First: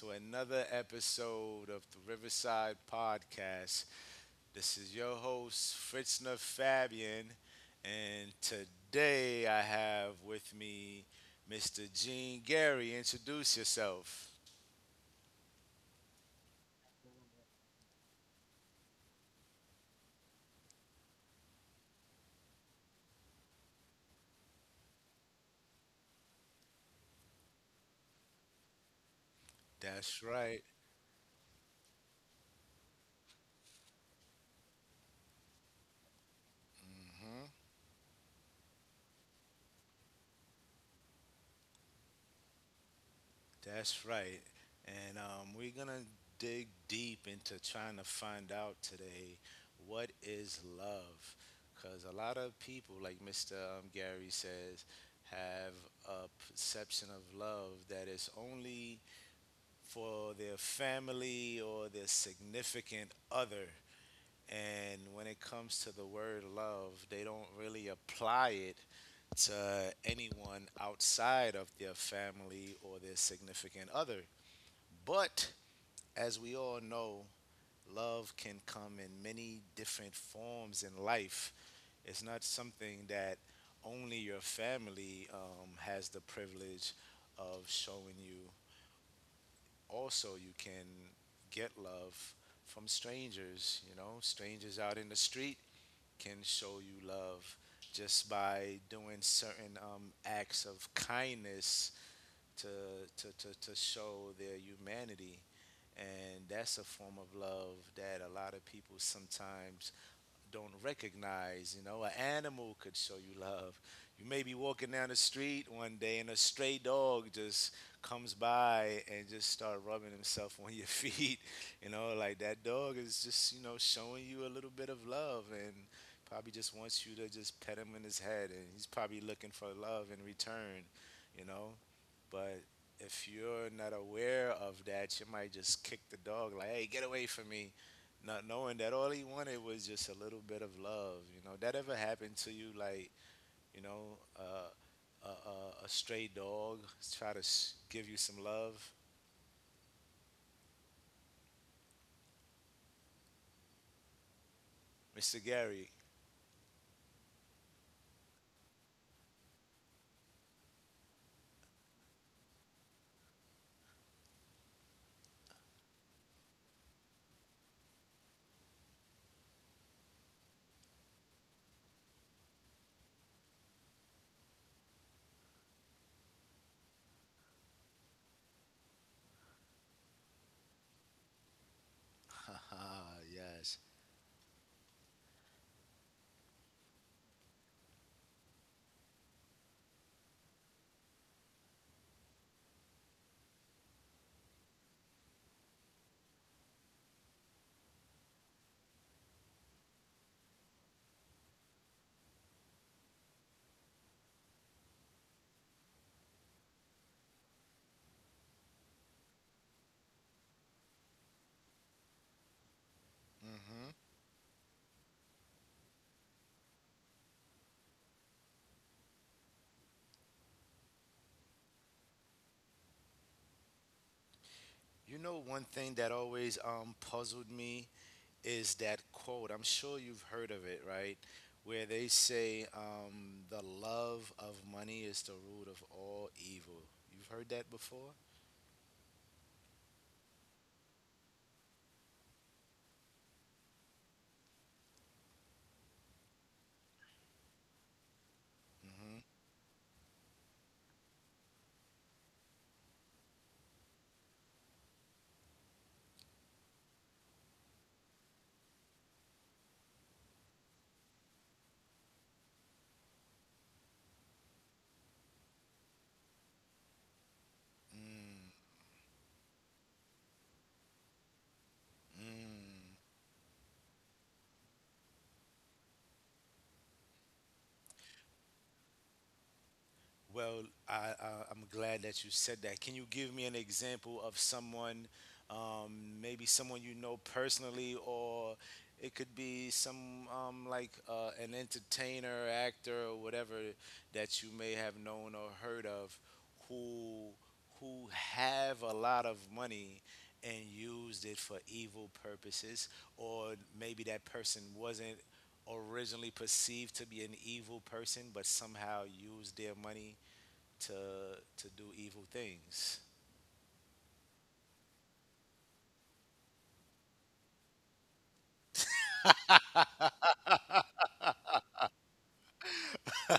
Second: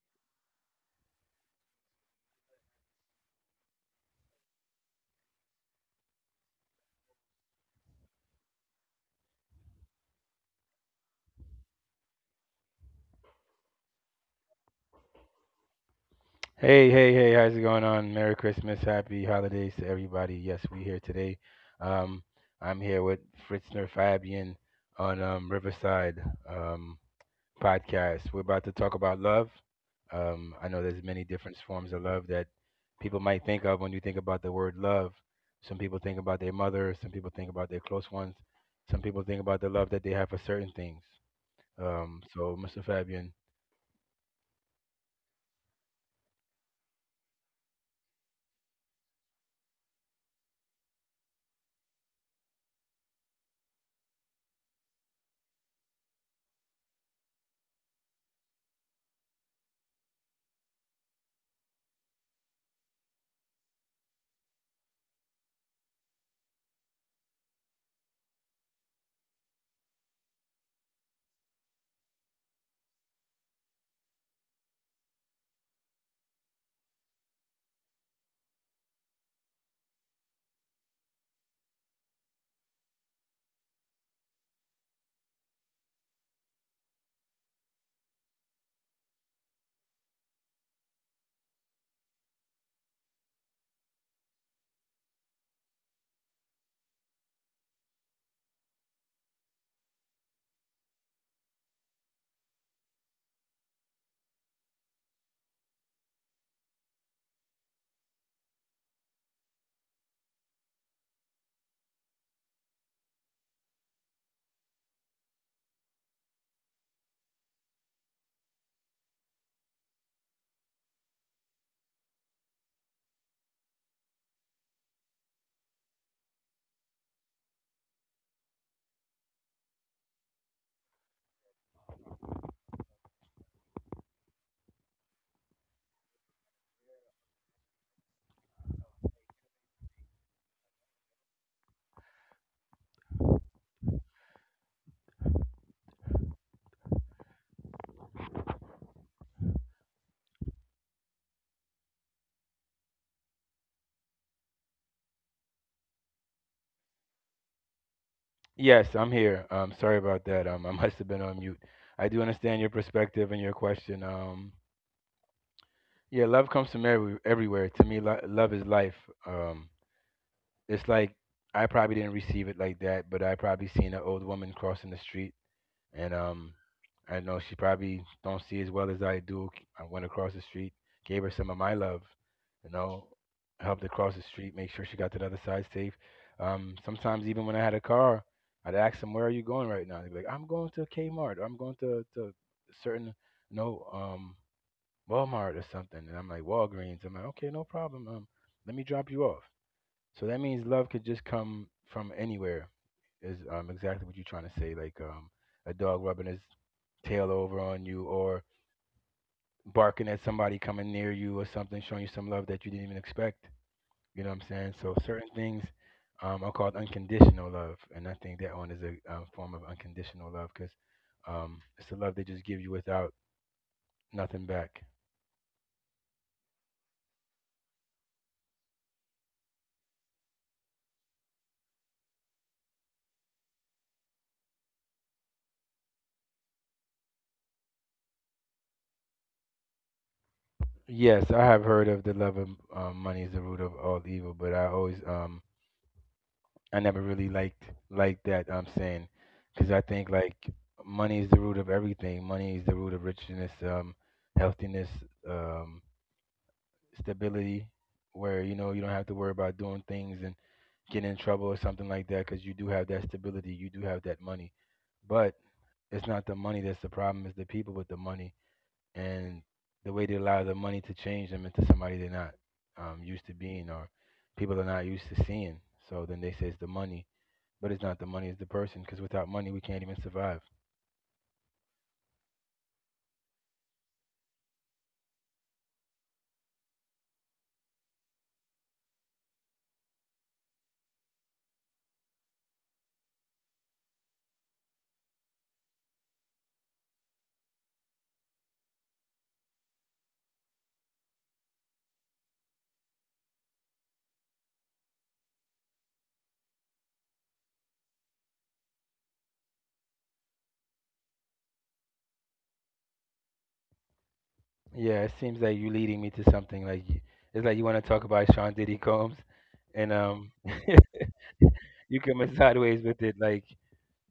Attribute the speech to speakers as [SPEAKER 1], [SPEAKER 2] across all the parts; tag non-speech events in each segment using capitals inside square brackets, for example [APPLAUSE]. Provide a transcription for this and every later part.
[SPEAKER 1] to another episode of the Riverside Podcast. This is your host, Fritzner Fabian, and today I have with me Mr. Gene Gary. Introduce yourself.
[SPEAKER 2] Hey, hey, hey, how's it going on? Merry Christmas, happy holidays to everybody. Yes, we're here today. Um, I'm here with Fritzner Fabian on Riverside um, podcast. We're about to talk about love. I know
[SPEAKER 1] That's
[SPEAKER 2] there's many
[SPEAKER 1] right.
[SPEAKER 2] different forms of love that people might think of when you think about the word love. Some people think about their mother, some people think about their close ones, some people think about the love that they have for certain things. Mr. Fabian,
[SPEAKER 1] That's right. And we're going to dig deep into trying to find out today what is love. Because a lot of people, like Mr. Gary says, have a perception of love that is only for their family or their significant other. And when it comes to the word love, they don't really apply it to anyone outside of their family or their significant other. But as we all know, love can come in many different forms in life. It's not something that only your family has the privilege of showing you. Also, you can get love from strangers. You know, strangers out in the street can show you love just by doing certain acts of kindness to, to show their humanity. And that's a form of love that a lot of people sometimes don't recognize. You know, an animal could show you love. You may be walking down the street one day and a stray dog just comes by and just start rubbing himself [LAUGHS] on your feet. [LAUGHS] You know, like that dog is just, showing you a little bit of love and probably just wants you to just pet him in his head and he's probably looking for love in return, you know but if you're not aware of that, you might just kick the dog like, "Hey, get away from me," not knowing that all he wanted was just a little bit of love. You know, that ever happened to you? Like, you know, uh, a stray dog give you some love, Mr. Gary.
[SPEAKER 2] yes, I'm here. Sorry about that. [LAUGHS] I must have been on mute. I do understand your perspective and your question. Yeah, love comes from everywhere. To me, love is life. Um, it's like I probably didn't receive it like that, but I probably seen an old woman crossing the street and I know she probably don't see as well as I do. I went across the street, gave her some of my love, you know,
[SPEAKER 1] [LAUGHS] Haha,
[SPEAKER 2] helped her cross the
[SPEAKER 1] yes.
[SPEAKER 2] street, make sure she got to the other side safe. Sometimes even when I had a car, I'd ask them, "Where are you going right now?" They'd be like, "I'm going to Kmart. Or I'm going to certain no Walmart or something." And I'm like, "Walgreens." I'm like, "Okay, no problem. Let me drop you off." So that means love could just come from anywhere is exactly what you're trying to say. Like a dog rubbing his tail over on you or barking at somebody coming near you or something, showing you some love that you didn't even expect. You know what I'm
[SPEAKER 1] hmm
[SPEAKER 2] saying? So certain things are called unconditional love, and I think that one is a form of unconditional love because it's the love they just give you without nothing back.
[SPEAKER 1] You know, one thing that always puzzled me is that quote. I'm sure you've heard of it, right? Where they say, the love of money is the root of all evil. You've heard that before?
[SPEAKER 2] Yes, I have heard of the love of money is the root of all evil, but I never really liked that saying, because
[SPEAKER 1] Hmm
[SPEAKER 2] I think like money is the root of everything. Money is the root of richness, healthiness, um, stability, where you know you don't have to worry about doing things and getting in trouble or something like that, because you do have that stability, you do have that money. But it's not the money that's the problem; it's the people with the money
[SPEAKER 1] Mm.
[SPEAKER 2] and the way they allow the money to change them into somebody they're not used to being or people are not used to seeing. So then they say it's the money, but it's not the money, it's the person. Because without money, we can't even survive.
[SPEAKER 1] Well, I'm glad that you said that. Can you give me an example of someone, maybe someone you know personally, or it could be some like an entertainer, actor, or whatever that you may have known or heard of, who have a lot of money and used it for evil purposes, or maybe that person wasn't originally perceived to be an evil person but somehow used their money to do evil things.
[SPEAKER 2] Yeah, it seems like you leading me to something, like you, it's like you want to talk about Sean Diddy Combs, and [LAUGHS] you coming sideways with it. Like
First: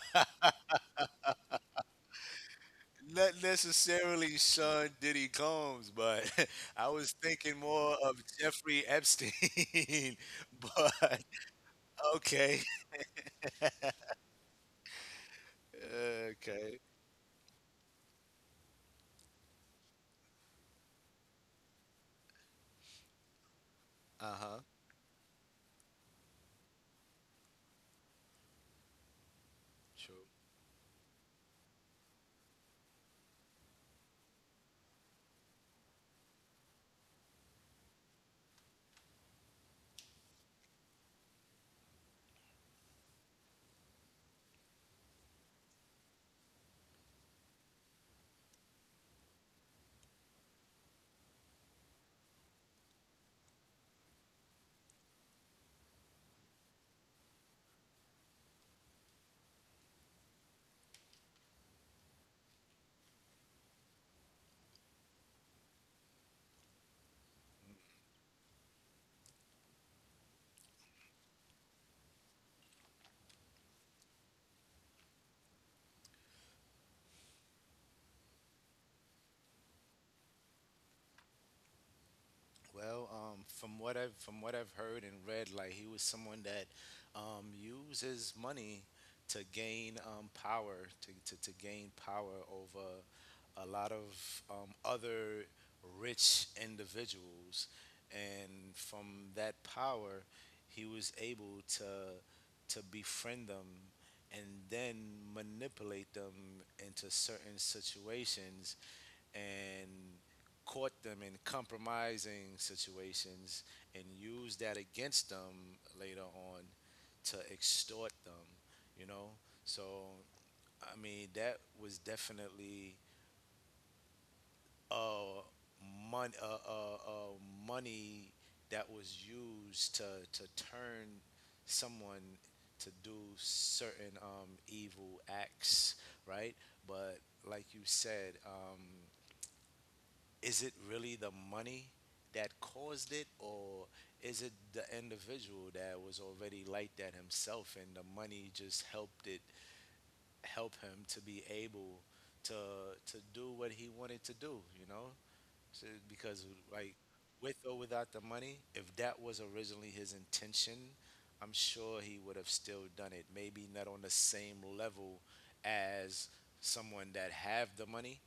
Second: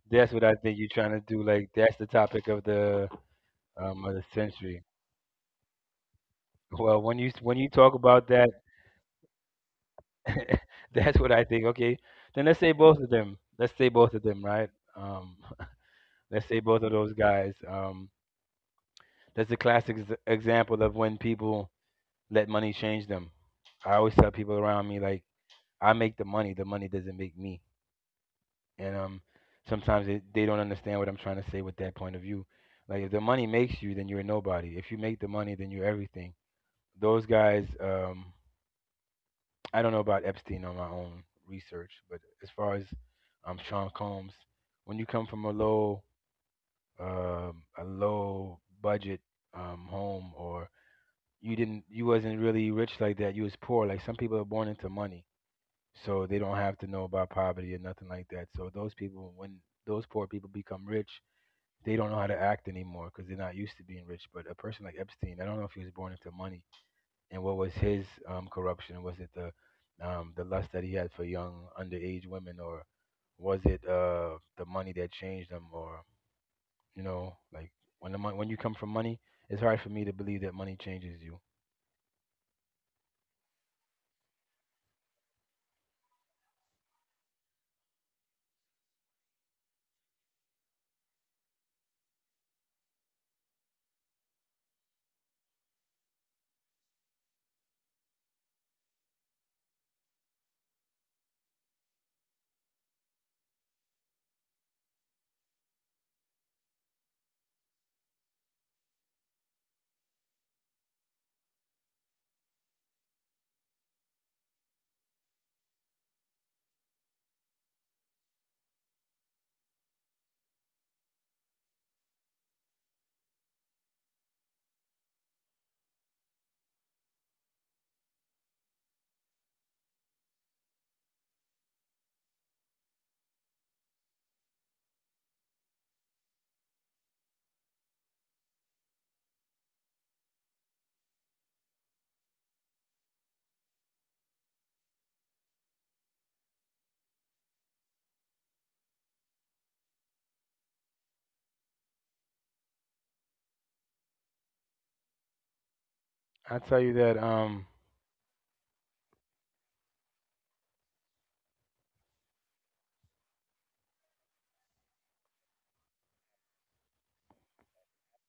[SPEAKER 2] that's what I think you're trying to do. Like that's the topic
[SPEAKER 1] Not
[SPEAKER 2] of the
[SPEAKER 1] necessarily
[SPEAKER 2] century.
[SPEAKER 1] Sean Diddy Combs, but [LAUGHS] I
[SPEAKER 2] Well,
[SPEAKER 1] was
[SPEAKER 2] when you when
[SPEAKER 1] thinking
[SPEAKER 2] you talk
[SPEAKER 1] more of
[SPEAKER 2] about that,
[SPEAKER 1] Jeffrey Epstein. [LAUGHS]
[SPEAKER 2] [LAUGHS] that's
[SPEAKER 1] But
[SPEAKER 2] what I think. Okay, then let's
[SPEAKER 1] okay,
[SPEAKER 2] say both of them. Let's say both of them, right? Um,
[SPEAKER 1] [LAUGHS]
[SPEAKER 2] [LAUGHS] let's say
[SPEAKER 1] okay,
[SPEAKER 2] both of those guys. That's a classic example of when people let money change them.
[SPEAKER 1] uh
[SPEAKER 2] I
[SPEAKER 1] huh,
[SPEAKER 2] always tell people around me, like, I make the money doesn't make me. And
[SPEAKER 1] true.
[SPEAKER 2] sometimes they don't understand what I'm trying to say with that point of view. Like, if the money makes you, then you're nobody. If you make the money, then you're everything. Those guys, I don't know about Epstein on my own research, but as far as Sean Combs, when you come from a low budget home, or you didn't you wasn't really rich like that, you was poor. Like some people are born into money, so they don't have to know about poverty or nothing like that. So those people, when those poor people become rich, they don't know how to act anymore because they're not used to being rich. But a person like Epstein, I don't know if he was born into money, and what was his corruption? Was it the lust that he had for young underage women, or was it the money that changed them? Or you know, like, when you come from money, it's hard for me to believe that money changes you.
[SPEAKER 1] Well, from what I've heard and read, like he was someone that uses money to gain power, to gain power over a lot of other rich individuals, and from that power, he was able to befriend them and then manipulate them into certain situations and caught them in compromising situations and used that against them later on to extort them, you know? So, I mean, that was definitely uh, money that was used to turn someone to do certain evil acts, right? But like you said, is it really the money that caused it or is it the individual that was already like that himself and the money just helped it help him to be able to do what he wanted to do, you know, so, because
[SPEAKER 2] I tell
[SPEAKER 1] like
[SPEAKER 2] you that
[SPEAKER 1] with or without the money, if that was originally his intention, I'm sure he would have still done it, maybe not on the same level as someone that have the money,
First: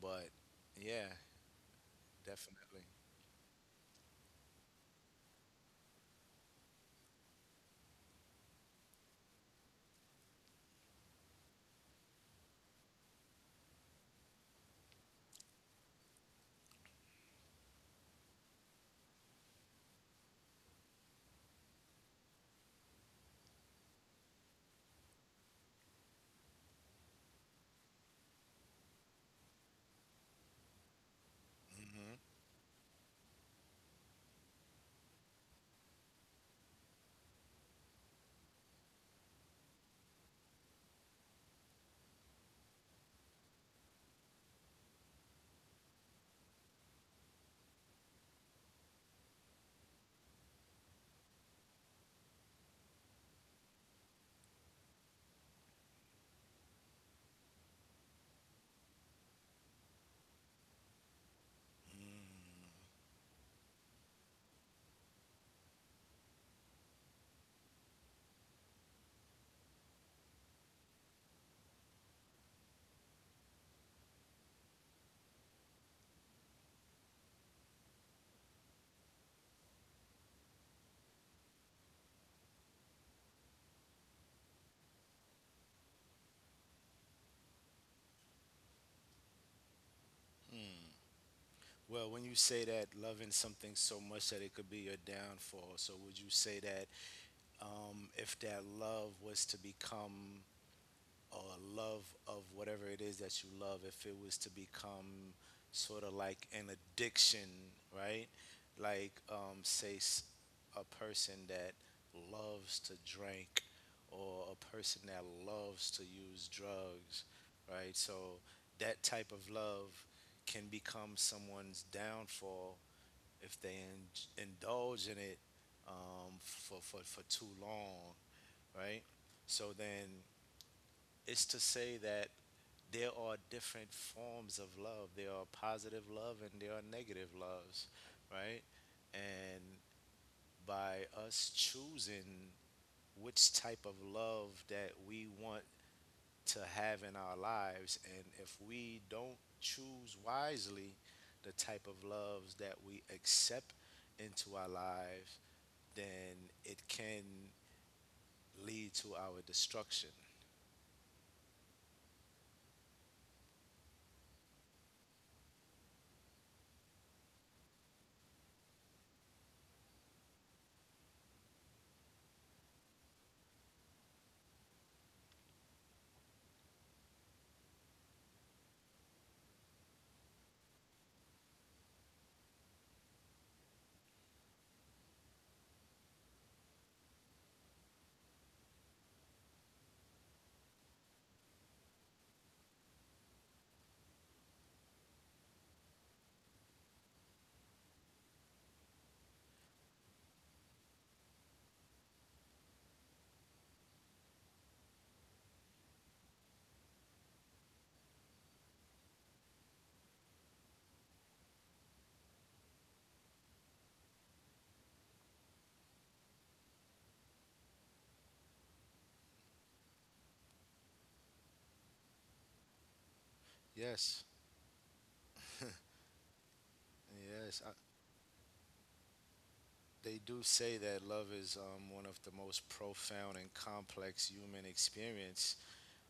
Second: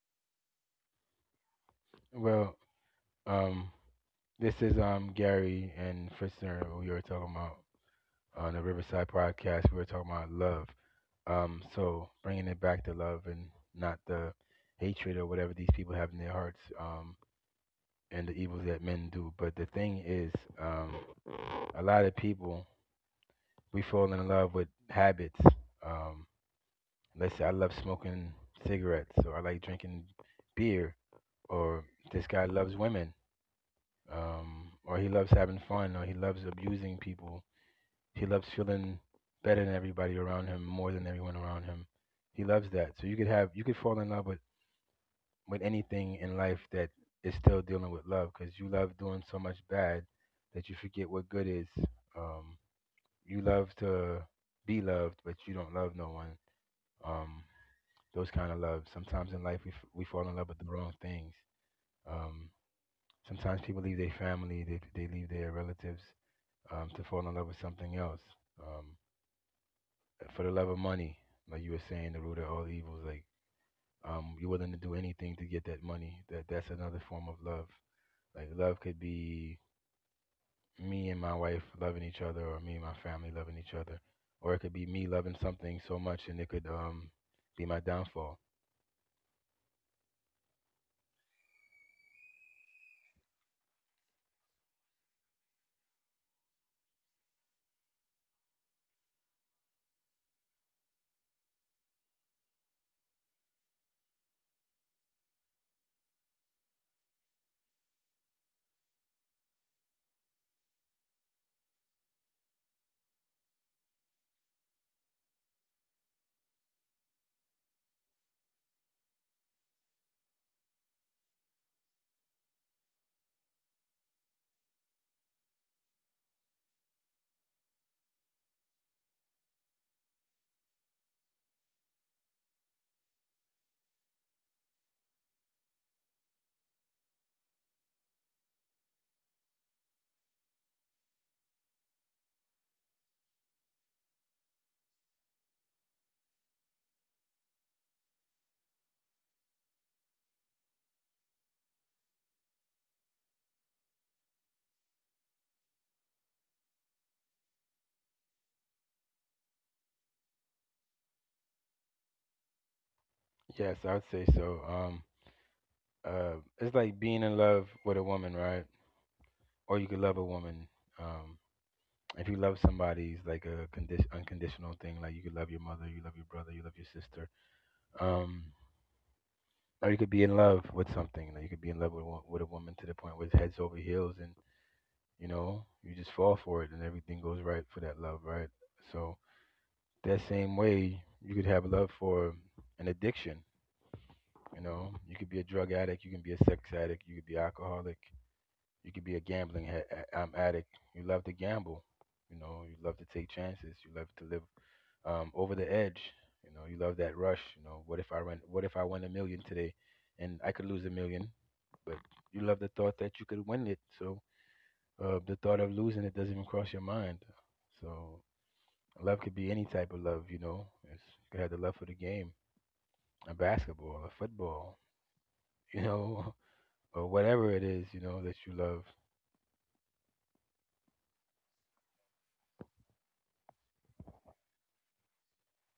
[SPEAKER 1] but yeah,
[SPEAKER 2] well,
[SPEAKER 1] definitely.
[SPEAKER 2] Um, this is Gary and Fritzner. We were talking about on the Riverside podcast. We were talking about love. So bringing it back to love and not the hatred or whatever these people have in their hearts. And the evils that men do. But the thing is, um, a lot of people, we fall in love with habits. Um, let's say I love smoking cigarettes, or I like drinking beer, or
[SPEAKER 1] Hmm
[SPEAKER 2] this guy loves women. Or he loves having fun, or he loves abusing people. He loves feeling better than everybody around him, more than everyone around him. He loves that. So you could you could fall in love with anything in life that is still dealing with love, because you love doing so much bad that you forget what good is. Um, you love to be loved, but you don't love no one. Um, those kind of love. Sometimes in life, we fall in love with the wrong things. Um, Sometimes people leave their family, they leave their relatives to fall in love with something else, um, for the love of money. Like you were saying, the root of all evils. Like, you're willing to do anything to get that money. That's another form of love. Like, love could be me and my wife loving each other, or me and my family loving each other, or it could be me loving something so much, and it could be my downfall.
[SPEAKER 1] Well, when you say that loving something so much that it could be your downfall, so would you say that if that love was to become or a love of whatever it is that you love, if it was to become sort of like an addiction, right? Like, a person that loves to drink or a person that loves to use drugs, right? So that type of love can become someone's downfall if they indulge in it for too long, right? So then it's to say that there are different forms of love. There are positive love and there are negative loves, right? And by us choosing which type of love that we want to have in our lives, and if we don't choose wisely the type of loves that we accept into our lives, then it can lead to our destruction.
[SPEAKER 2] Yes, I would say so. It's like being in love with a woman, right? Or you could love a woman. Um, if you love somebody, it's like a condition unconditional thing. Like you could love your mother, you love your brother, you love your sister, um or you could be in love with something. Like you could be in love with, a wo- with a woman to the point where it's heads over heels, and you know, you just fall for it and everything goes right for that love, right? So that same way, you could have love for an addiction. You know, you could be a drug addict, you can be a sex addict, you could be alcoholic, you could be a gambling addict. You love to gamble, you know, you love to take chances, you love to live over the edge. You know, you love that rush. You know, what if I win? What if I win a million today, and I could lose a million, but you love the thought that you could win it. So the thought of losing it doesn't even cross your mind. So love could be any type of love. You know, it's, you could have the love for the game, a
[SPEAKER 1] Yes,
[SPEAKER 2] basketball, a football. You know, [LAUGHS] or
[SPEAKER 1] yes.
[SPEAKER 2] whatever it is. You know, that you love.
[SPEAKER 1] They do say that love is one of the most profound and complex human experience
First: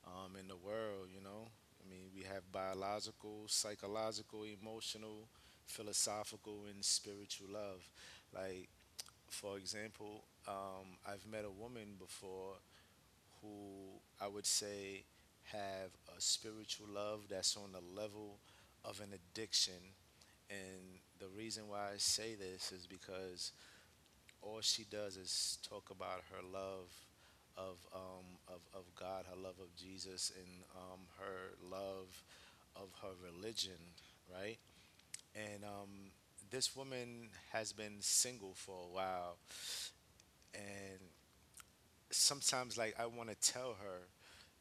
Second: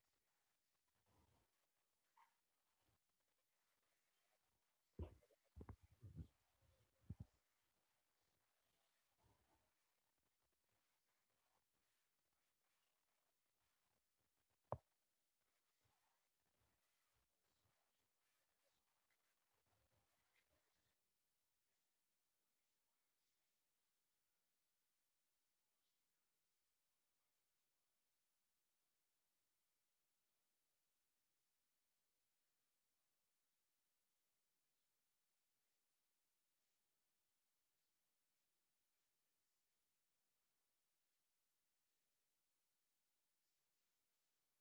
[SPEAKER 1] in the world, you know? I mean, we have biological, psychological, emotional, philosophical, and spiritual love. Like, for example, I've met a woman before who I would say have a spiritual love that's on the level of an addiction. And the reason why I say this is because all she does is talk about her love of of God, her love of Jesus, and her love of her religion, right? And this woman has been single for a while, and sometimes like I want to tell her,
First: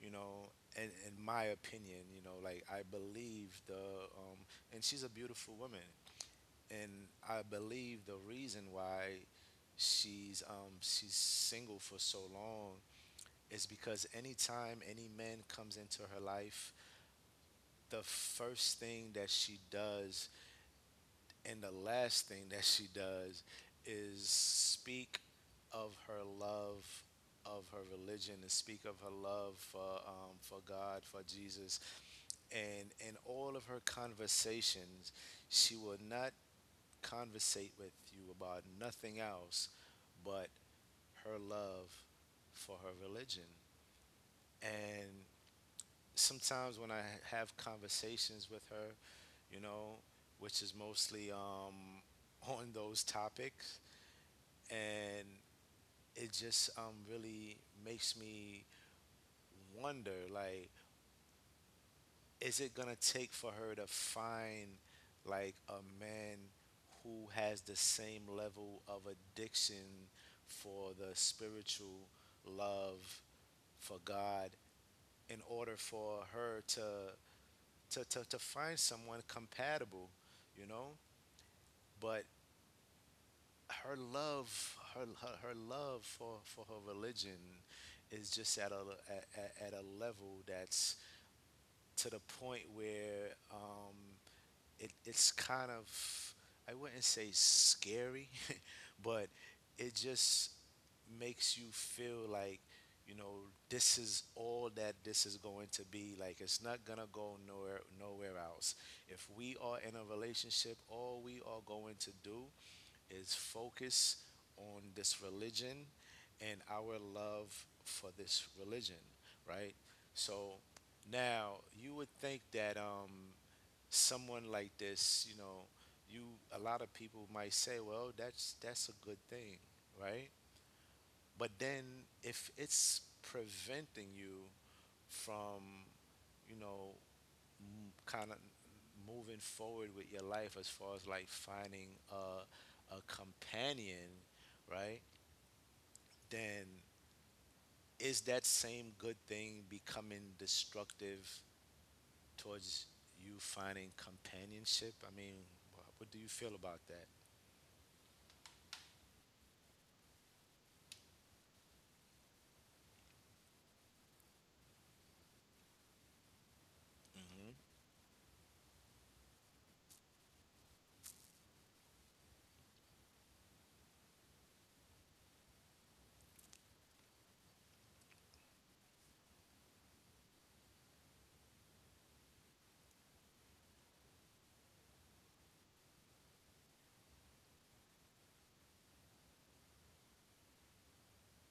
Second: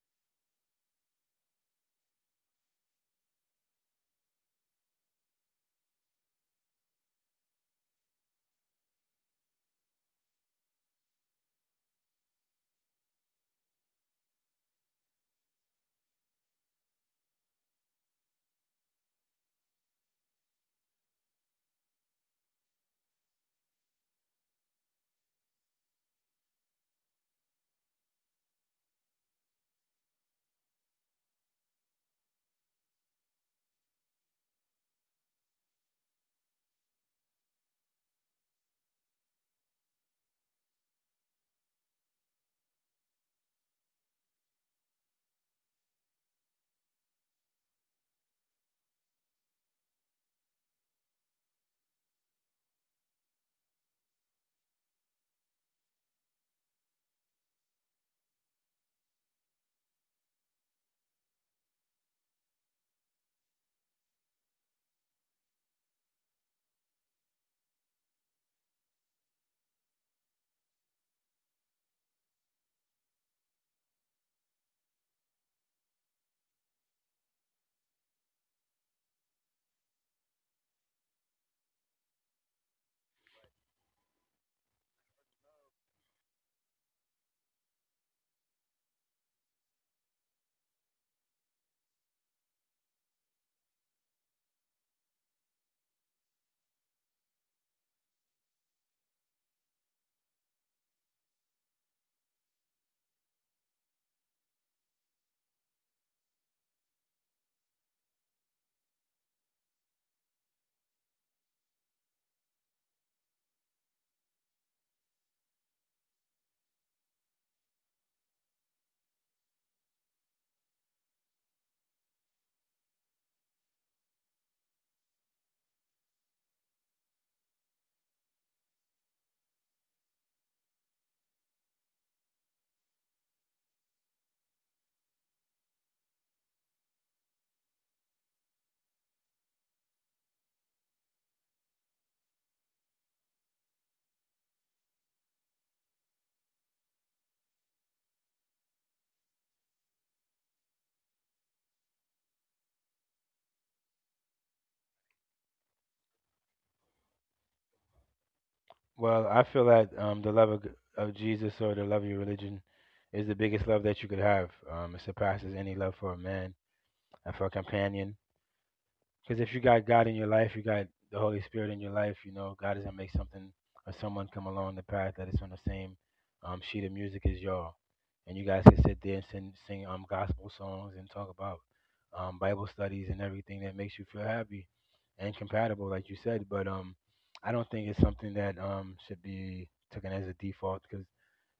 [SPEAKER 1] you know. In my opinion, you know, like I believe the, and she's a beautiful woman, and I believe the reason why she's single for so long is because anytime any man comes into her life, the first thing that she does and the last thing that she does is speak of her love of her religion and speak of her love for God, for Jesus, and in all of her conversations she will not conversate with you about nothing else but her love for her religion. And sometimes when I have conversations with her, you know, which is mostly [LAUGHS] on those topics, and it just really makes me wonder, like, is it gonna take for her to find like a man who has the same level of addiction for the spiritual love for God in order for her to to find someone compatible, you know? But her love, her love for her religion is just at a at a level that's to the point where it's kind of, I wouldn't say scary, [LAUGHS] but it just makes you feel like, you know, this is all that this is going to be, like it's not going to go nowhere, else. If we are in a relationship, all we are going to do is focus on this religion and our love for this religion, right? So now you would think that someone like this, you know, you, a lot of people might say, well, that's a good thing, right? But then if it's preventing you from, you know, kind of moving forward with your life as far as like finding a companion, right? Then is that same good thing becoming destructive towards you finding companionship? I mean, what do you feel about that?
[SPEAKER 2] Well, I feel that the love of Jesus or the love of your religion is the biggest love that you could have. It surpasses any love for a man and for a companion. Because if you got God in your life, you got the Holy Spirit in your life, you know, God is going to make something or someone come along the path that is on the same sheet of music as y'all. And you guys can sit there and sing gospel songs and talk about Bible studies and everything that makes you feel happy and compatible, like you said. But I don't think it's something that should be taken as a default, because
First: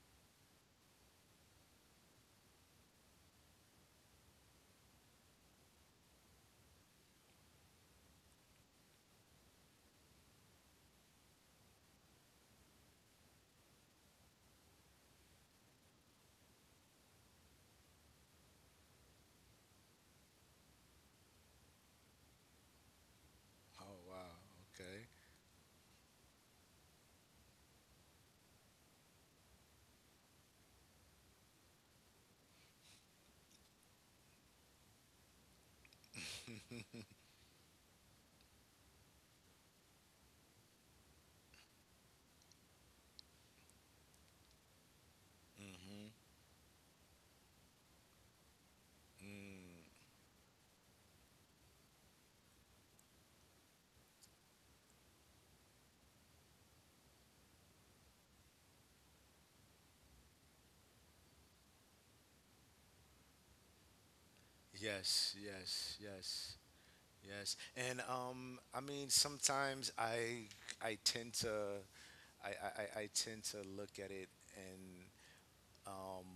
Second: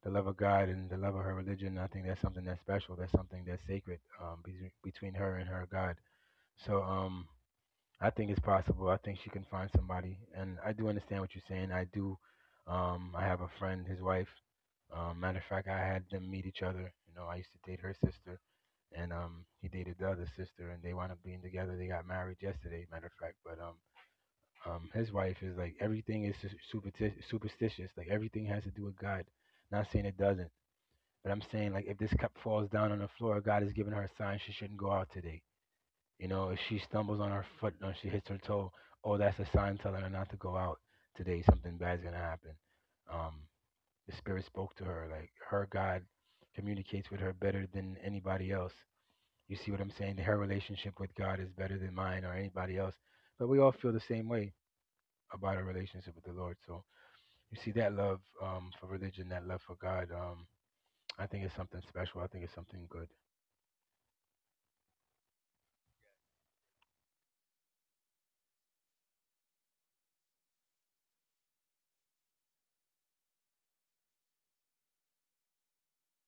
[SPEAKER 2] the love of God and the love of her religion, I think that's something that's special. That's something that's sacred, between her and her God. So I think it's possible. I think she can find somebody, and I do understand what you're saying. I do. I have a friend, his wife. Matter of fact, I had them meet each other. You know, I used to date her sister, and he dated the other sister, and they wound up being together. They got married yesterday, matter of fact. But
[SPEAKER 1] Oh wow. Okay.
[SPEAKER 2] his wife is like, everything is superstitious. Like everything has to do with God. Not saying it doesn't, but I'm saying like if this cup falls down on the floor, God has given her a sign she shouldn't go out today. If she
[SPEAKER 1] [LAUGHS]
[SPEAKER 2] stumbles on her foot or she hits her toe, oh, that's a sign telling her not to go out today. Something bad's gonna happen. Um, the spirit spoke to her. Like her God
[SPEAKER 1] mhm.
[SPEAKER 2] communicates with her better than anybody else. You see what I'm
[SPEAKER 1] Mm.
[SPEAKER 2] saying? Her relationship with God is better than mine or anybody else. But we all feel the same way about our relationship with the Lord. So you see that love for religion, that love for God. I think it's something special. I think it's something good.
[SPEAKER 1] Yes, yes, yes. Yes. And um, I mean sometimes I tend to I tend to look at it in um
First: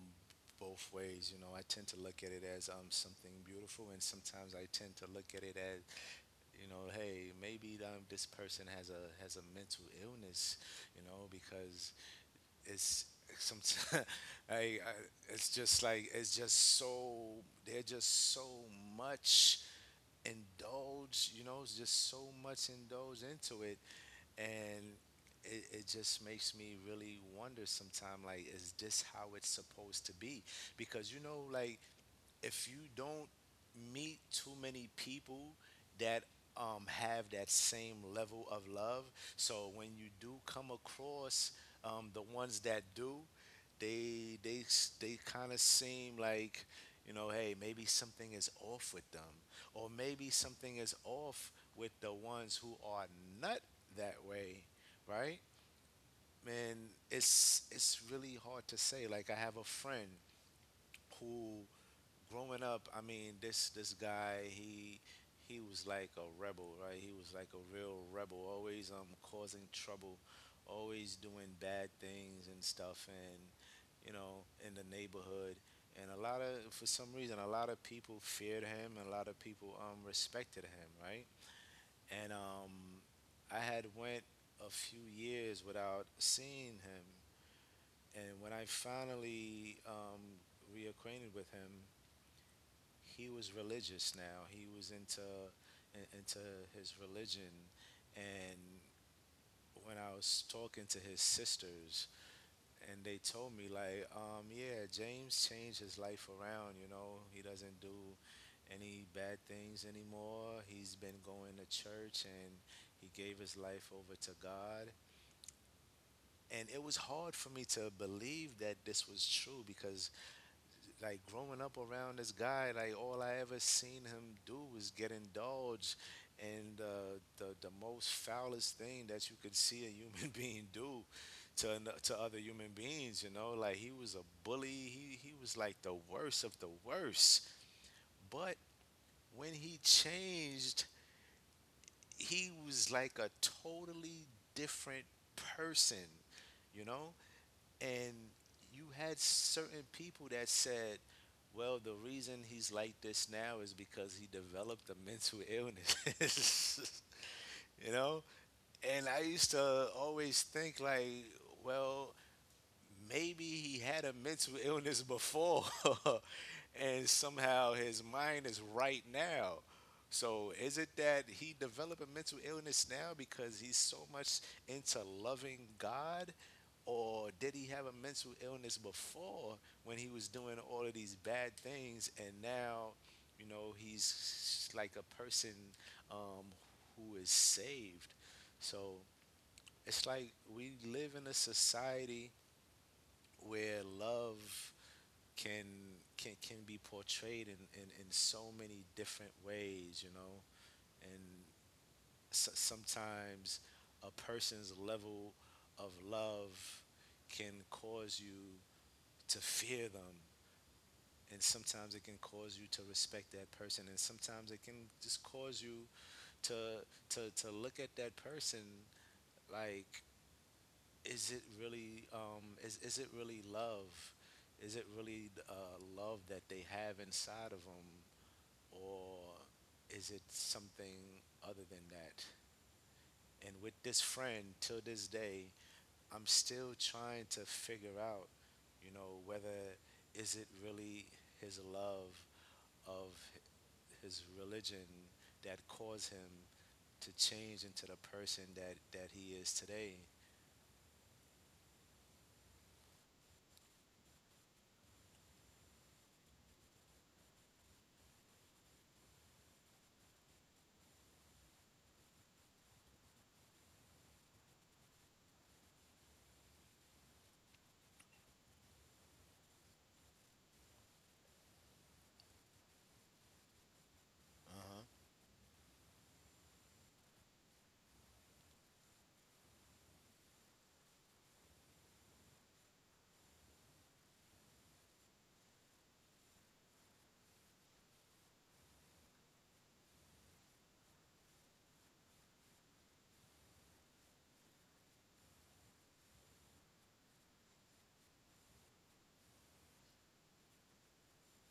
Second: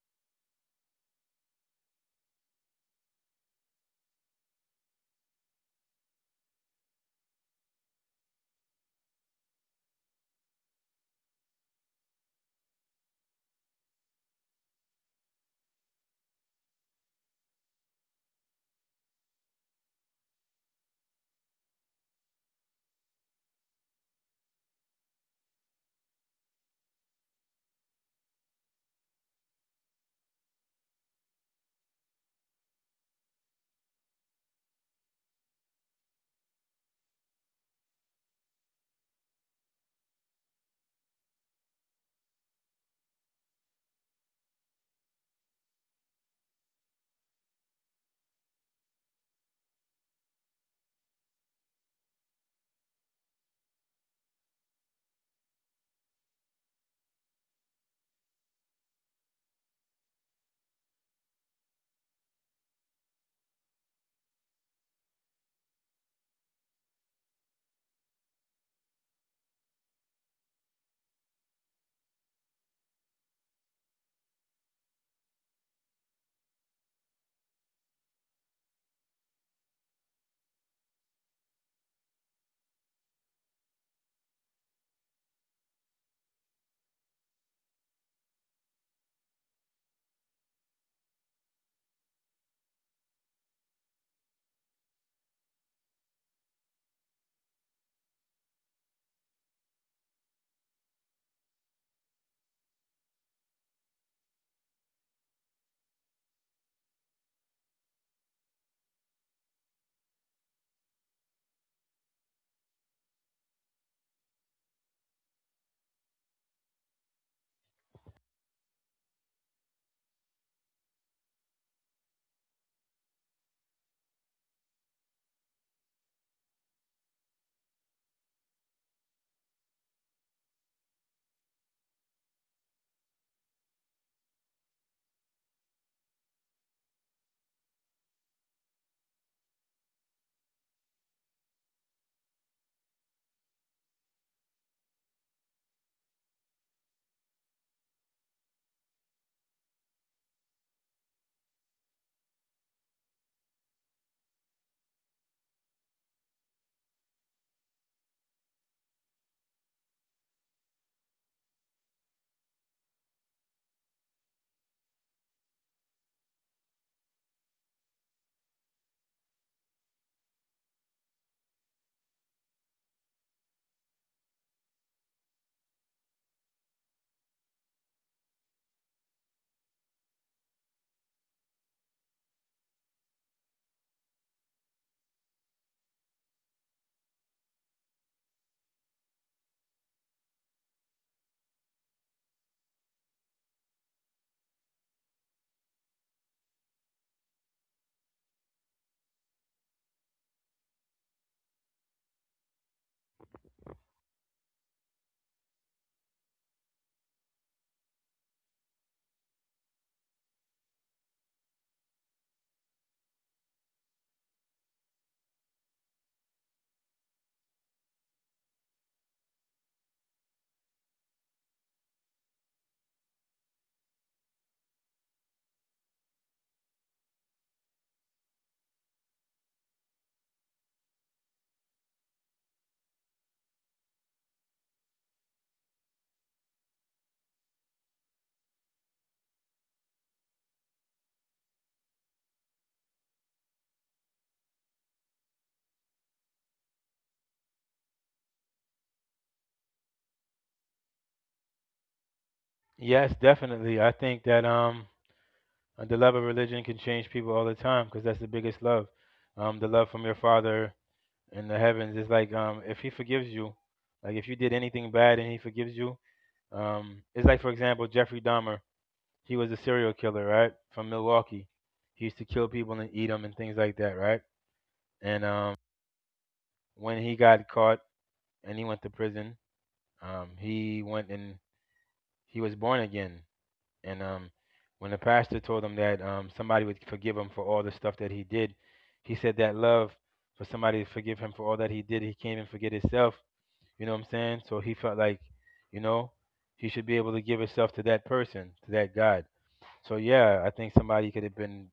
[SPEAKER 1] both ways, you know. I tend to look at it as something beautiful, and sometimes I tend to look at it as, you know, hey, maybe this person has a mental illness, you know, because it's some, [LAUGHS] I it's just like it's just so, they're just so much indulged, you know, it's just so much indulged into it. And it, it just makes me really wonder sometimes like, is this how it's supposed to be? Because, you know, like if you don't meet too many people that have that same level of love, so when you do come across the ones that do, they kind of seem like, you know, hey, maybe something is off with them, or maybe something is off with the ones who are not that way, right? Man, it's really hard to say. Like I have a friend who, growing up, I mean, this guy, he was like a rebel, right? He was like a real rebel, always causing trouble, always doing bad things and stuff, and, you know, in the neighborhood. And a lot of, for some reason, a lot of people feared him, and a lot of people respected him, right? And I had went a few years without seeing him, and when I finally reacquainted with him, he was religious now. He was into into his religion, and when I was talking to his sisters, and they told me like, yeah, James changed his life around. You know, he doesn't do any bad things anymore. He's been going to church and he gave his life over to God. And it was hard for me to believe that this was true because like growing up around this guy, like all I ever seen him do was get indulged in the most foulest thing that you could see a human [LAUGHS] being do to to other human beings. You know, like he was a bully. He was like the worst of the worst. But when he changed, he was like a totally different person. You know, and you had certain people that said, "Well, the reason he's like this now is because he developed a mental illness." [LAUGHS] You know, and I used to always think like, "Well, maybe he had a mental illness before [LAUGHS] and somehow his mind is right now. So is it that he developed a mental illness now because he's so much into loving God? Or did he have a mental illness before when he was doing all of these bad things and now, you know, he's like a person um, who is saved?" So it's like we live in a society where love can can be portrayed in in so many different ways, you know, and so, sometimes a person's level of love can cause you to fear them, and sometimes it can cause you to respect that person, and sometimes it can just cause you to to look at that person like is it really is it really love? Is it really love that they have inside of them, or is it something other than that? And with this friend, till this day, I'm still trying to figure out, you know, whether is it really his love of his religion that caused him to change into the person that he is today.
[SPEAKER 2] Yes, definitely. I think that And the love of religion can change people all the time because that's the biggest love. The love from your Father in the heavens is like, if He forgives you, like if you did anything bad and He forgives you, it's like for example Jeffrey Dahmer. He was a serial killer, right, from Milwaukee. He used to kill people and eat them and things like that, right?
[SPEAKER 1] Uh huh.
[SPEAKER 2] And when he got caught and he went to prison, he went and he was born again. And when the pastor told him that, somebody would forgive him for all the stuff that he did, he said that love for somebody to forgive him for all that he did, he can't even forget himself. You know what I'm saying? So he felt like, you know, he should be able to give himself to that person, to that God. So yeah, I think somebody could have been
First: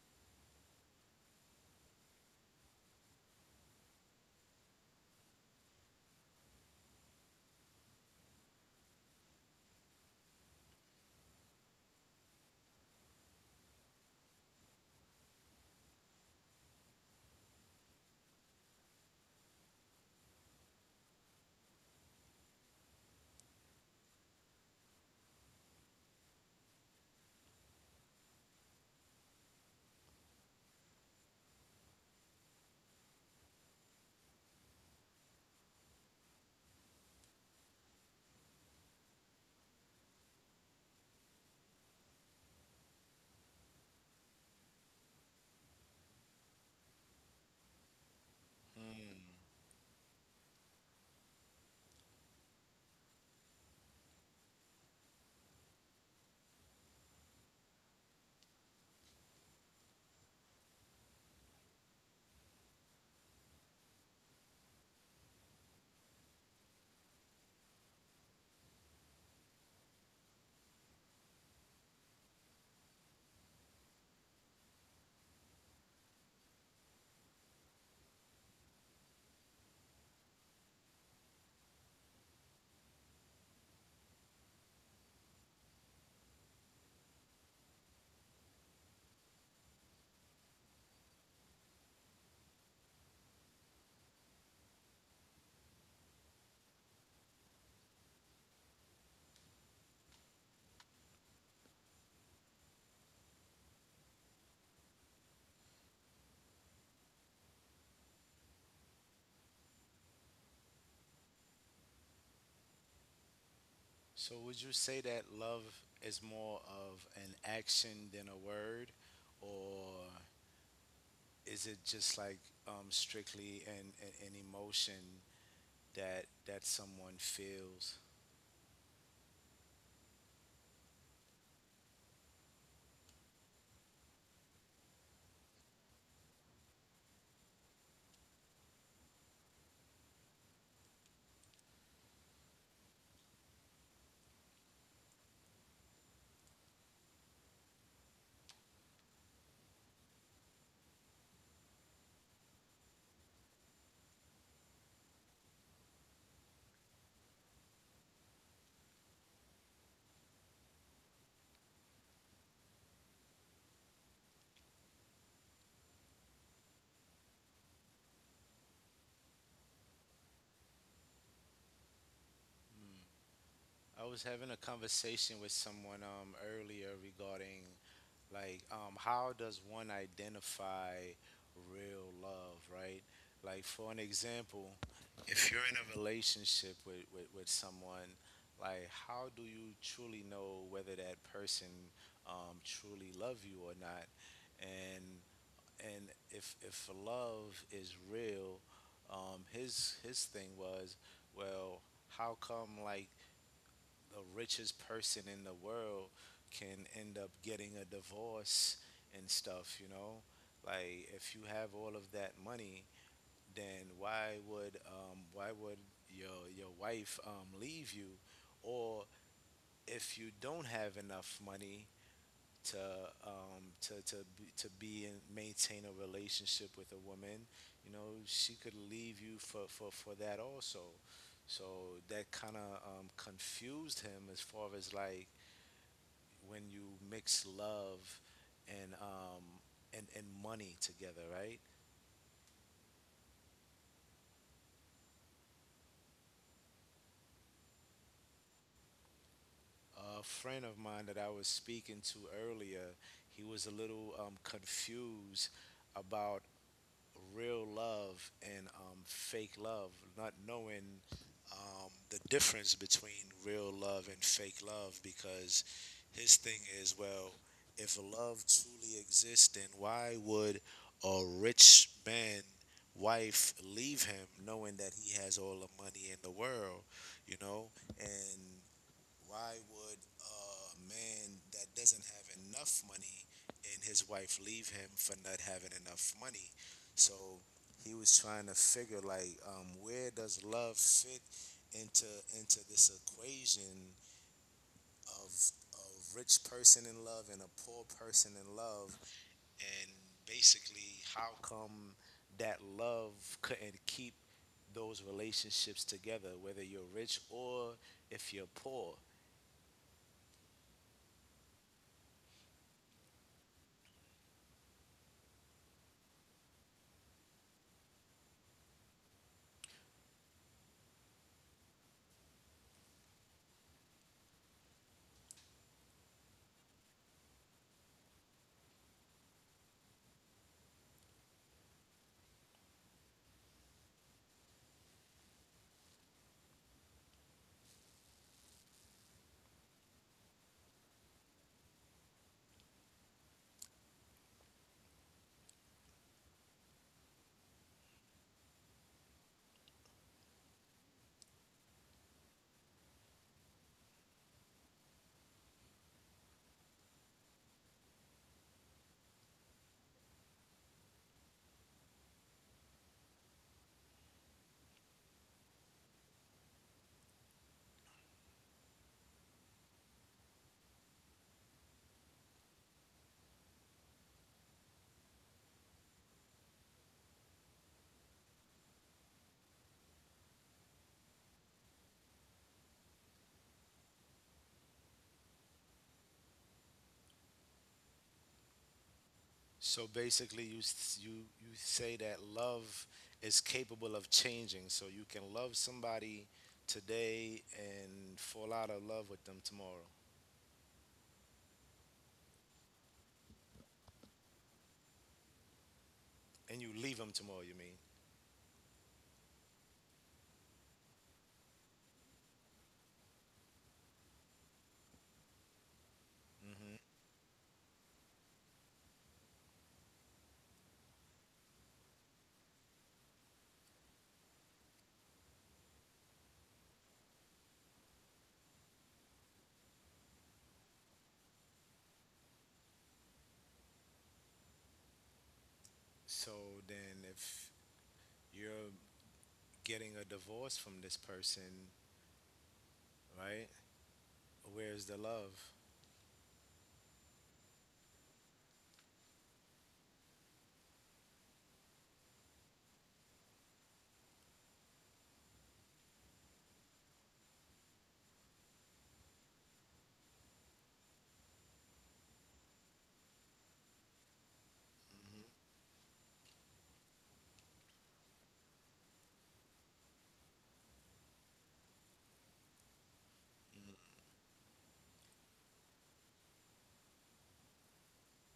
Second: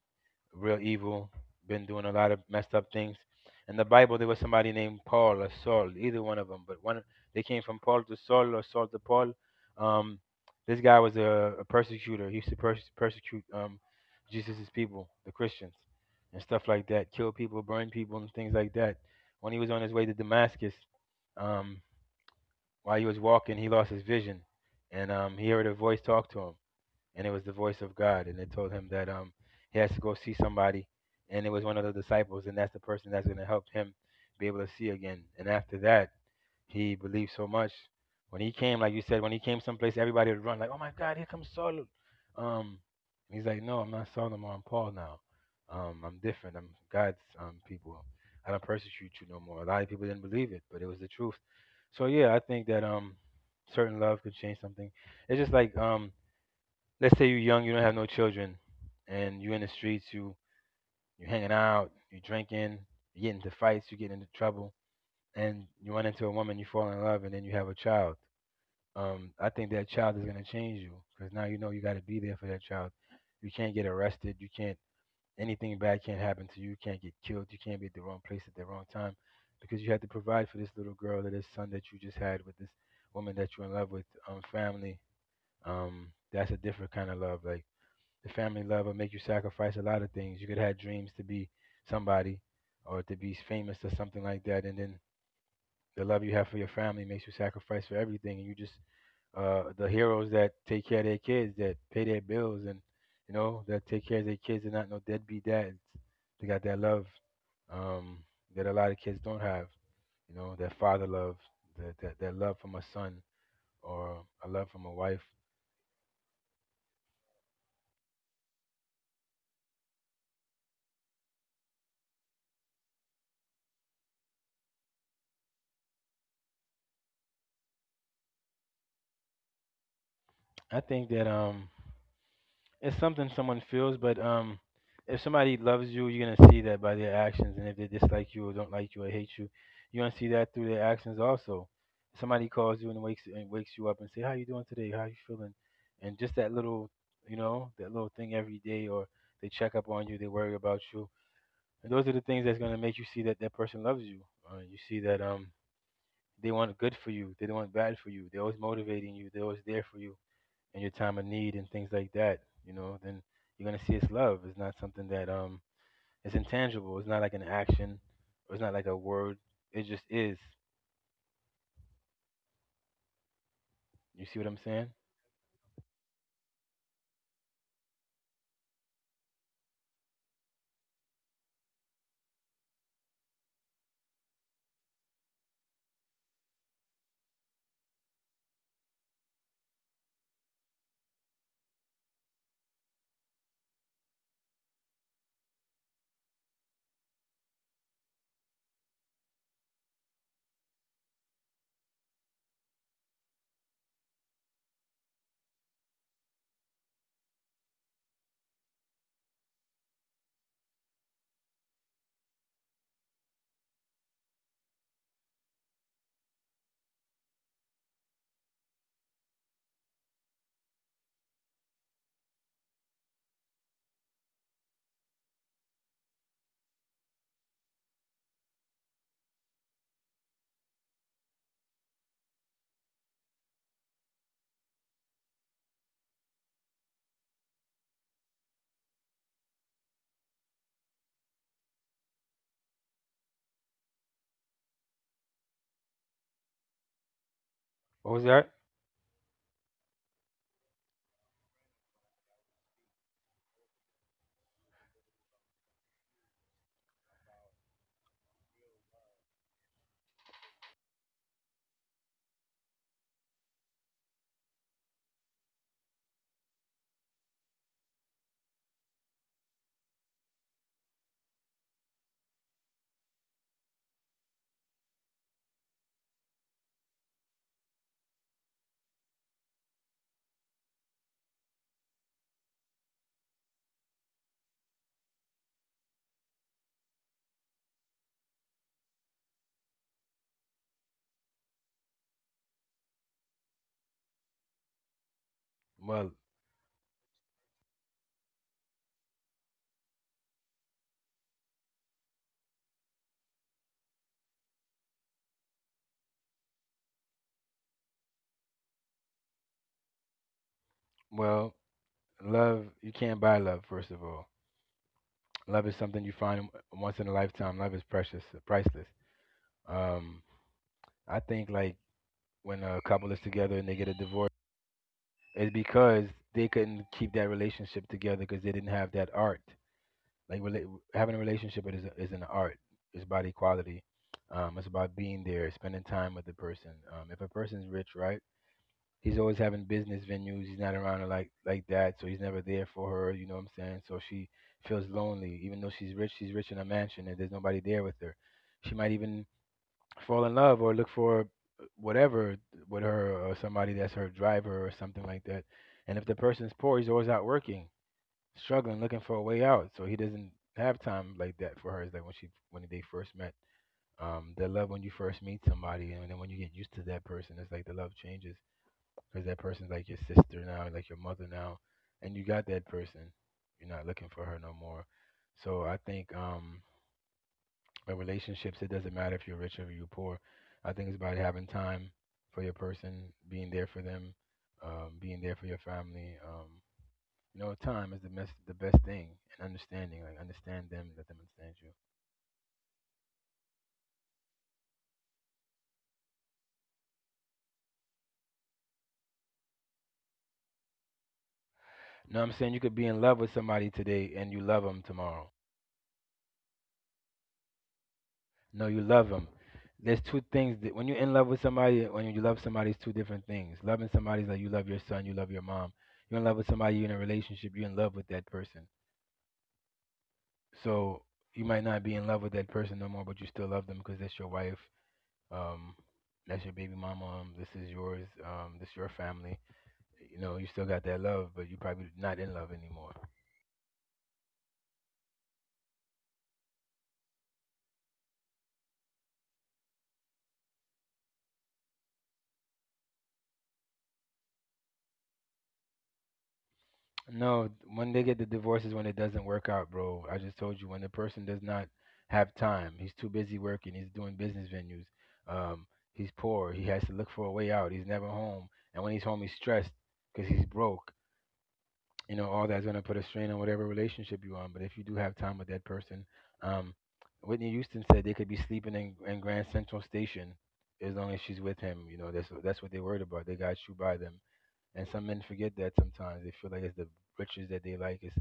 [SPEAKER 2] real evil, been doing a lot of messed up things. In the Bible, there was somebody named Paul or Saul, either one of them, but one they came from Paul to Saul or Saul to Paul. Um, this guy was a persecutor. He used to persecute Jesus' people, the Christians, and stuff like that. Kill people, burn people, and things like that. When he was on his way to Damascus, um, while he was walking, he lost his vision, and, he heard a voice talk to him, and it was the voice of God, and it told him that he has to go see somebody, and it was one of the disciples, and that's the person that's going to help him be able to see again. And after that, he believed so much. When he came, like you said, when he came someplace, everybody would run like, "Oh my God, here comes Saul!" Um, he's like, "No, I'm not Saul, no, I'm Paul now. I'm different. I'm God's people. I don't
[SPEAKER 1] Mm.
[SPEAKER 2] persecute you no more." A lot of people didn't believe it, but it was the truth. So yeah, I think that certain love could change something. It's just like, let's say you're young, you don't have no children, and you're in the streets, you're hanging out, you're drinking, you get into fights, you get into trouble, and you run into a woman, you fall in love, and then you have a child. I think that child is gonna change you because now you know you got to be there for that child. You can't get arrested. You can't Anything bad can't happen to you. You can't get killed. You can't be at the wrong place at the wrong time because you had to provide for this little girl or this son that you just had with this woman that you're in love with. Family. Um, that's a different kind of love. Like the family love will make you sacrifice a lot of things. You could have dreams to be somebody or to be famous or something like that, and then the love you have for your family makes you sacrifice for everything. And you just, the heroes that take care of their kids, that pay their bills, and you know, that take care of their kids and not no deadbeat dads. They got that love, um, that a lot of kids don't have. You know, that father love, that love from a son
[SPEAKER 1] So
[SPEAKER 2] or
[SPEAKER 1] would you
[SPEAKER 2] a love
[SPEAKER 1] say
[SPEAKER 2] from a
[SPEAKER 1] that
[SPEAKER 2] wife.
[SPEAKER 1] love is more of an action than a word, or is it just like strictly an emotion that someone feels?
[SPEAKER 2] I think that it's something someone feels, but, if somebody loves you, you're gonna see that by their actions, and if they dislike you or don't like you or hate you, you're gonna see that through their actions also. Somebody calls you and wakes you up and say, "How you doing today? How you feeling?" And just that little, you know, that little thing every day, or they check up on you, they worry about you, and those are the things that's gonna make you see that that person loves you. You see that, they want good for you, they don't want bad for you. They're always motivating you, they're always there for you in your time of need and things like that, you know, then you're gonna see it's love. It's not something that, it's intangible. It's not like an action or it's not like a word. It just is.
[SPEAKER 1] I was
[SPEAKER 2] You see what
[SPEAKER 1] having a
[SPEAKER 2] I'm saying?
[SPEAKER 1] conversation with someone earlier regarding. Like, how does one identify real love, right? Like, for an example, if you're in a relationship with, with someone, like, how do you truly know whether that person truly love you or not? And and if love is real, his thing was, well, how come like the richest person in the world can end up getting a divorce and stuff, you know? Like if you have all of that money, then why would your wife leave you? Or if you don't have enough money to to be and maintain a relationship with a woman, you know, she could leave you for for that also. So that kind of confused him as far as like when you mix love and and money together, right?
[SPEAKER 2] What was that?
[SPEAKER 1] A friend of mine that I was speaking to earlier, he was a little confused about real love and fake love, not knowing the difference between real love and fake love because his thing is well, if love truly exists, then why would a rich man wife leave him knowing that he has all the money in the world, you know? And why would a man that doesn't have enough money and his wife leave him for not having enough money? So he was trying to figure like where does love fit into into this equation of a
[SPEAKER 2] Well
[SPEAKER 1] rich person in love and a poor person in love, and basically how come that love couldn't keep those relationships together whether you're rich or if you're poor.
[SPEAKER 2] well, love, you can't buy love, first of all. Love is something you find once in a lifetime. Love is precious, priceless. Um I think like, when a couple is together and they get a divorce, it's because they couldn't keep that relationship together because they didn't have that art. Like rela- having a relationship is an art. It's about equality. It's about being there, spending time with the person. If a person's rich, right? He's always having business venues. He's not around her like that, so he's never there for her. You know what I'm saying? So she feels lonely, even though she's rich. She's rich in a mansion, and there's nobody there with her. She might even fall in love or look for whatever with her or somebody that's her driver or something like that. And if the person's poor, he's always out working, struggling, looking for a way out. So he doesn't have time like that for her. It's like when they first met. The love when you first meet somebody, and then when you get used to that person, it's like the love changes because that person's like your sister now, like your mother now, and you got that person. You're not looking for her no more. So I think, in relationships, it doesn't matter if you're rich or you're poor. I think it's about having time for your person, being there for them, being there for your family. You know, time is the best thing, and
[SPEAKER 1] So
[SPEAKER 2] understanding. Like,
[SPEAKER 1] basically,
[SPEAKER 2] understand them, let
[SPEAKER 1] you
[SPEAKER 2] them
[SPEAKER 1] you
[SPEAKER 2] understand you.
[SPEAKER 1] say that love is capable of changing. So you can love somebody today and fall out of love with them tomorrow,
[SPEAKER 2] No, I'm saying you could be in love with somebody today and you love them tomorrow.
[SPEAKER 1] and you leave them tomorrow. You mean?
[SPEAKER 2] No, you love them. There's two things that when you're in love with somebody, when you love somebody, it's two different things. Loving somebody is like you love your son, you love your mom. You're in love
[SPEAKER 1] Hmm.
[SPEAKER 2] with somebody, you're in a relationship, you're in love with that person. So you might not be in love with that person no more, but you still love them because that's your wife. Um, that's your baby mama. This is yours. This is your family. You know, you still got that love, but you probably not in love anymore.
[SPEAKER 1] So then, if you're getting a divorce from this person, right? Where's the love?
[SPEAKER 2] No, when they get the divorce is when it doesn't work out, bro. I just told you, when the person does not have time, he's too busy working, he's doing business venues, um, he's poor, he has to look for a way out, he's never home, and when he's home, he's stressed because he's broke. You know, all that's gonna put a strain on whatever relationship you're on. But if you do have time with that person, um, Whitney Houston said they could be sleeping in Grand Central Station as long as she's with him. You know, that's what they worried about. They got you by them. And some men forget that. Sometimes they feel like it's the riches that they like is,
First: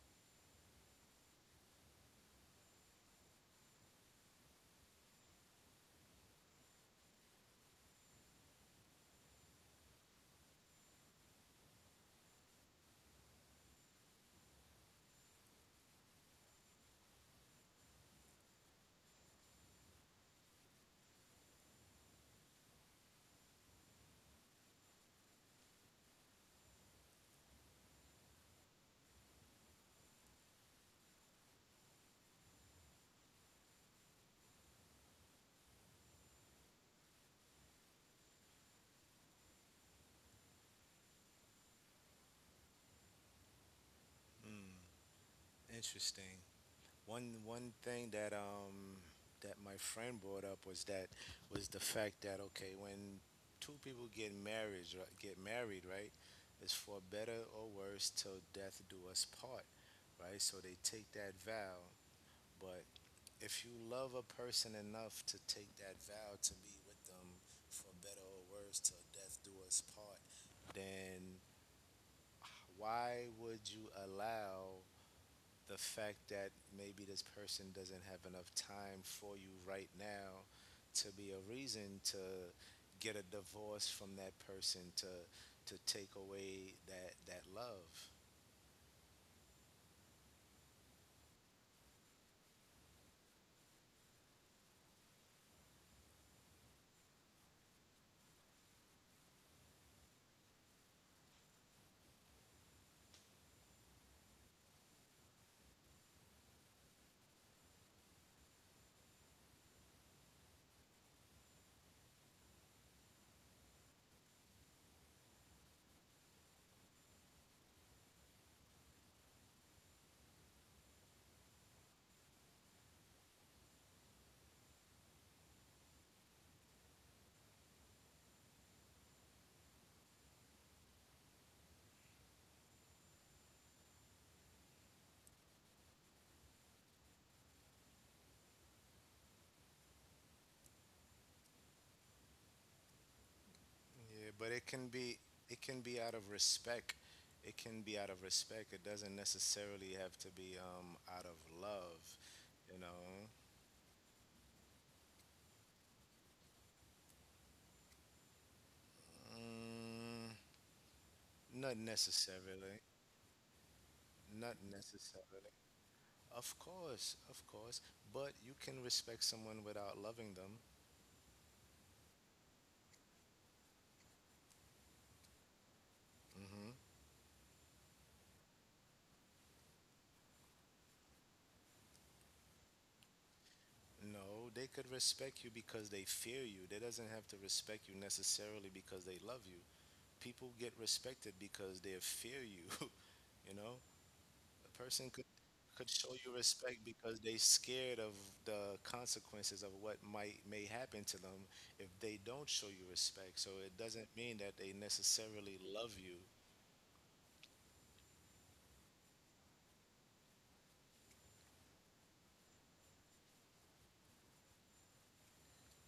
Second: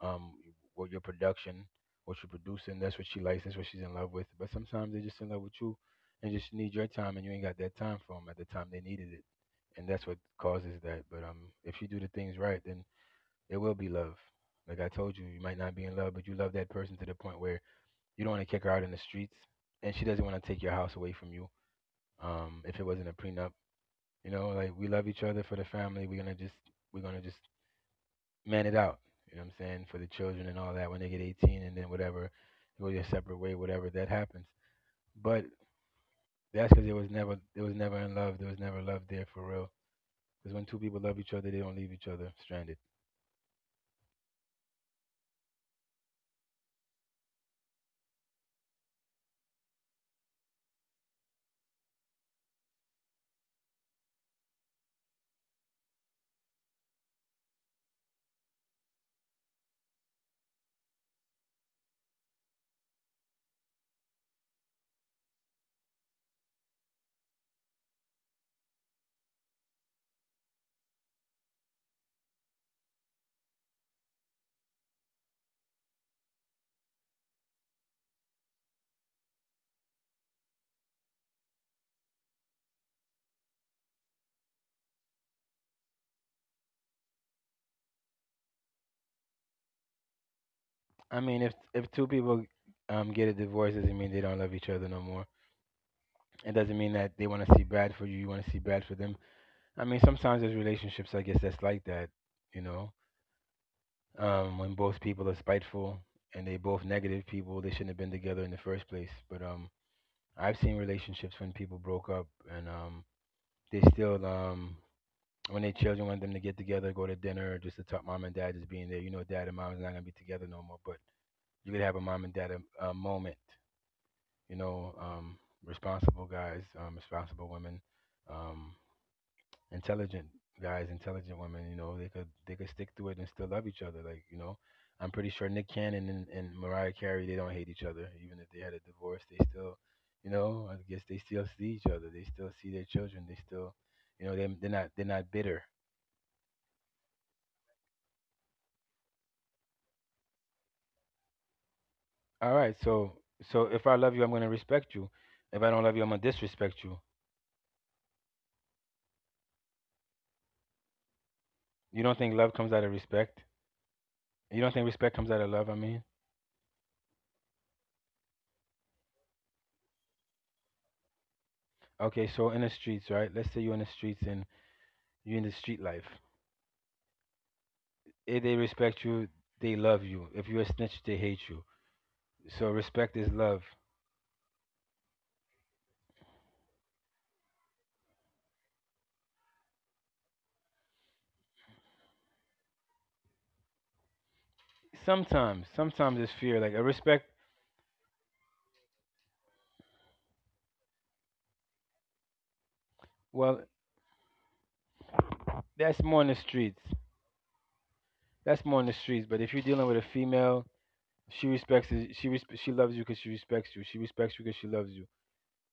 [SPEAKER 2] um what your production, what you're producing. That's what she likes. That's what she's in love with. But sometimes they're just in love with you and just need your time, and you ain't got that time for them at the time they needed it. And that's what causes that. But, if you do the things right, then there will be love. Like I told you, you might not be in love, but you love that person to the point where you don't want to kick her out in the streets, and she doesn't want to take your house away from you. If it wasn't a prenup, you know, like, we love each other for the family. We're gonna just man it out. You know what I'm saying? For the children and all that when they get 18 and then whatever, go your separate way, whatever that happens. But that's because it was never in love. There was never love there for real. Because when two people love each other, they don't leave each other stranded.
[SPEAKER 1] Interesting. One thing that my friend brought up was that was the fact that, okay, when two people get married right, it's for better or worse till death do us part, right? So they take that vow, but if you love a person enough to take that vow to be with them for better or worse till death do us part, then why would you allow the fact that maybe this person doesn't have enough time for you right now to be a reason to get a divorce from that person, to take away that love?
[SPEAKER 2] I mean, if two people get a divorce, doesn't mean they don't love each other no more. It doesn't mean that they want to see bad for you. You want to see bad for them. I mean, sometimes there's relationships, I guess, that's like that. You know, when both people are spiteful and they both negative people, they shouldn't have been together in the first place. But I've seen relationships when people broke up and they still when their children want them to get together, go to dinner, just to talk mom and dad just being there. You know, dad and mom is not gonna be together no more, but you could have a mom and dad a moment. You know, responsible guys, responsible women. Um, intelligent guys, intelligent women. You know, they could stick through it and still love each other. Like you know, I'm pretty sure Nick Cannon and Mariah Carey, they don't hate each other. Even if they had a divorce, they still, you know, I guess they still see each other. They still see their children. They still, you
[SPEAKER 1] Yeah,
[SPEAKER 2] know, they
[SPEAKER 1] but it
[SPEAKER 2] they're not
[SPEAKER 1] can
[SPEAKER 2] they're
[SPEAKER 1] be,
[SPEAKER 2] not bitter.
[SPEAKER 1] it can be out of respect, it can be out of respect, it doesn't necessarily have to be out of love,
[SPEAKER 2] All right,
[SPEAKER 1] you know.
[SPEAKER 2] so so if I love you, I'm gonna respect you. If I don't love you, I'm gonna disrespect you.
[SPEAKER 1] Mm, not
[SPEAKER 2] You don't think love comes
[SPEAKER 1] necessarily.
[SPEAKER 2] out of respect?
[SPEAKER 1] Not
[SPEAKER 2] You don't think respect comes out of
[SPEAKER 1] necessarily.
[SPEAKER 2] love? I mean,
[SPEAKER 1] Of course, of course. But you can respect someone without loving them.
[SPEAKER 2] okay, so in the streets, right? Let's say you're in the streets and you're in the street life.
[SPEAKER 1] Hmm.
[SPEAKER 2] If they respect you, they love you. If you're a snitch, they hate you. So respect is love.
[SPEAKER 1] No, they could respect you because they fear you. They doesn't have to respect you necessarily because they love you. People get respected because they fear you. [LAUGHS] You know, a person could
[SPEAKER 2] Sometimes,
[SPEAKER 1] could show
[SPEAKER 2] sometimes it's
[SPEAKER 1] you
[SPEAKER 2] fear. Like a
[SPEAKER 1] respect because
[SPEAKER 2] respect,
[SPEAKER 1] they scared of the consequences of what might may happen to them if they don't show you respect. So it
[SPEAKER 2] well,
[SPEAKER 1] doesn't mean that they necessarily love you.
[SPEAKER 2] that's more in the streets. That's more in the streets. But if you're dealing with a female, she respects it. She she loves you because she respects you. She respects you because she loves you.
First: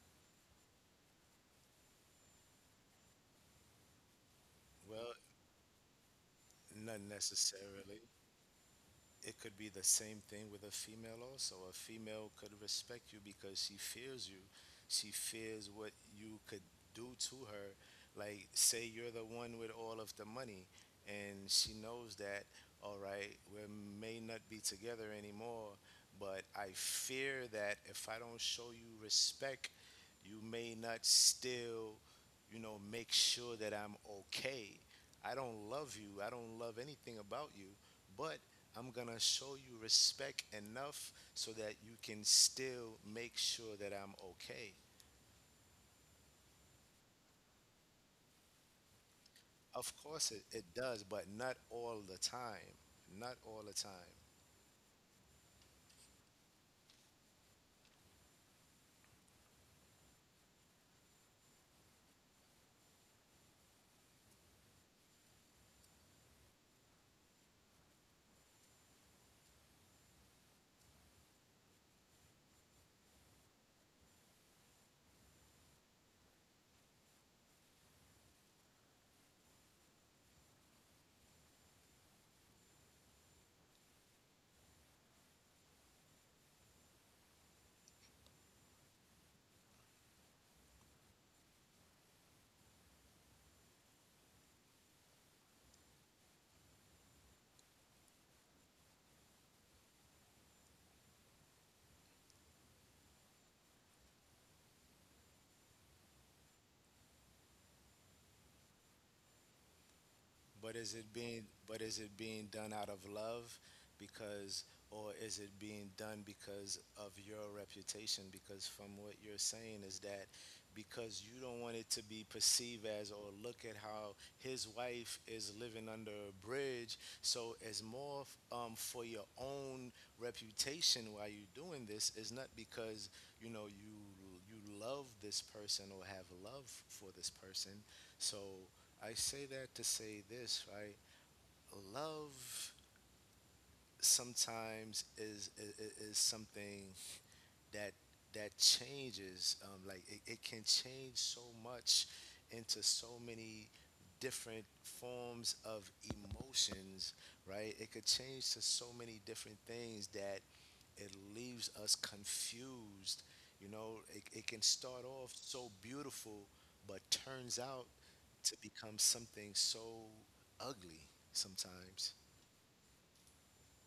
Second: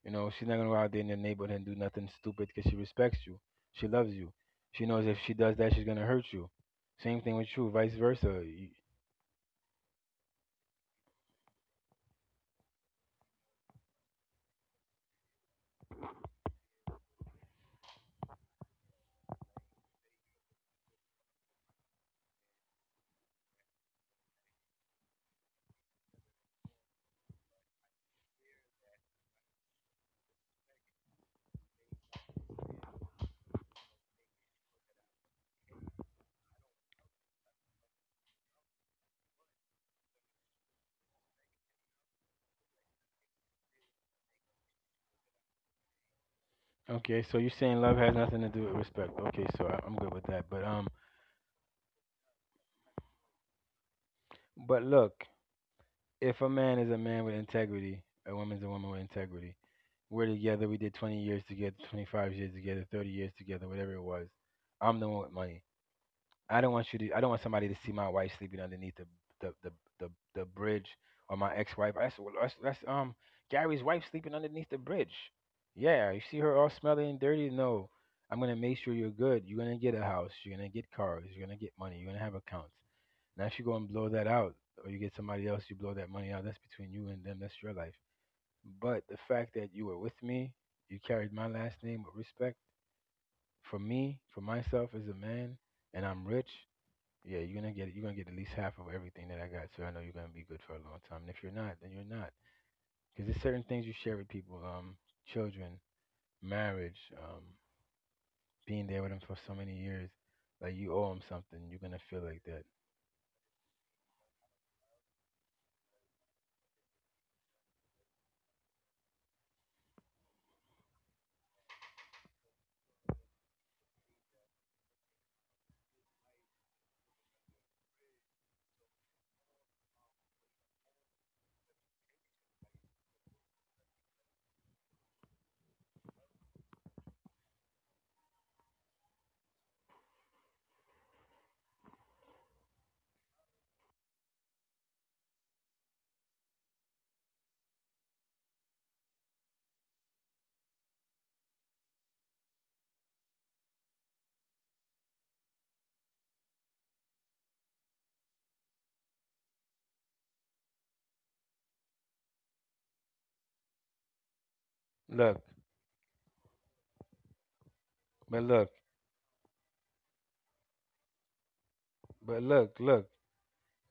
[SPEAKER 2] You know, she's not gonna go out there in the neighborhood and do nothing stupid because she respects you. She loves you. She knows
[SPEAKER 1] Well,
[SPEAKER 2] if she does that, she's gonna hurt you.
[SPEAKER 1] not
[SPEAKER 2] Same thing with you, vice
[SPEAKER 1] necessarily.
[SPEAKER 2] versa. You-
[SPEAKER 1] It could be the same thing with a female also. A female could respect you because she fears you. She fears what you could do to her. Like, say you're the one with all of the money, and she knows that, all right, we may not be together anymore, but I fear that if I don't show you respect, you may not still, you know, make sure that I'm okay. I don't love you. I don't love anything about you. But I'm gonna show you respect enough so that you can still make sure that I'm okay.
[SPEAKER 2] okay, so you're saying love has nothing to do with respect. Okay, so I'm good
[SPEAKER 1] Of
[SPEAKER 2] with that.
[SPEAKER 1] course, it,
[SPEAKER 2] But
[SPEAKER 1] it does, but not all the time. Not all the time.
[SPEAKER 2] but look, if a man is a man with integrity, a woman's a woman with integrity. We're together. We did 20 years together, 25 years together, 30 years together, whatever it was. I'm the one with money. I don't want you to. I don't want somebody to see my wife sleeping underneath the the the the bridge, or my ex-wife. That's Gary's wife sleeping underneath the bridge. Yeah, you see her all smelly and dirty. No, I'm gonna make sure you're good. You're gonna get a house. You're gonna get cars. You're gonna get money. You're gonna have accounts. Now if you go and blow that out, or you get somebody else, you blow that money out. That's between you and them. That's your life. But the fact that you were with me, you carried my last name with respect. For me, for myself as a man, and I'm rich. Yeah, you're gonna get at least half of everything that I got. So I know you're gonna be good for a long time. And if you're not, then you're not. Because there's certain things you share with people. Children, marriage, being there with them for so many years. Like
[SPEAKER 1] But
[SPEAKER 2] you
[SPEAKER 1] is it
[SPEAKER 2] owe them
[SPEAKER 1] being
[SPEAKER 2] something. You're
[SPEAKER 1] but
[SPEAKER 2] gonna
[SPEAKER 1] is it
[SPEAKER 2] feel like
[SPEAKER 1] being
[SPEAKER 2] that.
[SPEAKER 1] done out of love because, or is it being done because of your reputation, because from what you're saying is that because you don't want it to be perceived as, or look at how his wife is living under a bridge, so it's more for your own reputation while you're doing this, is not because you know you, you love this person or have love for this person. So I say that to say this, right? Love sometimes is, is something that changes. Like it, it can change so much into so many different forms of emotions, right? It could change to so many different things that it leaves us confused. You know, it can start off
[SPEAKER 2] Look,
[SPEAKER 1] so beautiful, but turns out
[SPEAKER 2] but
[SPEAKER 1] to
[SPEAKER 2] look,
[SPEAKER 1] become something so ugly sometimes.
[SPEAKER 2] but look, look.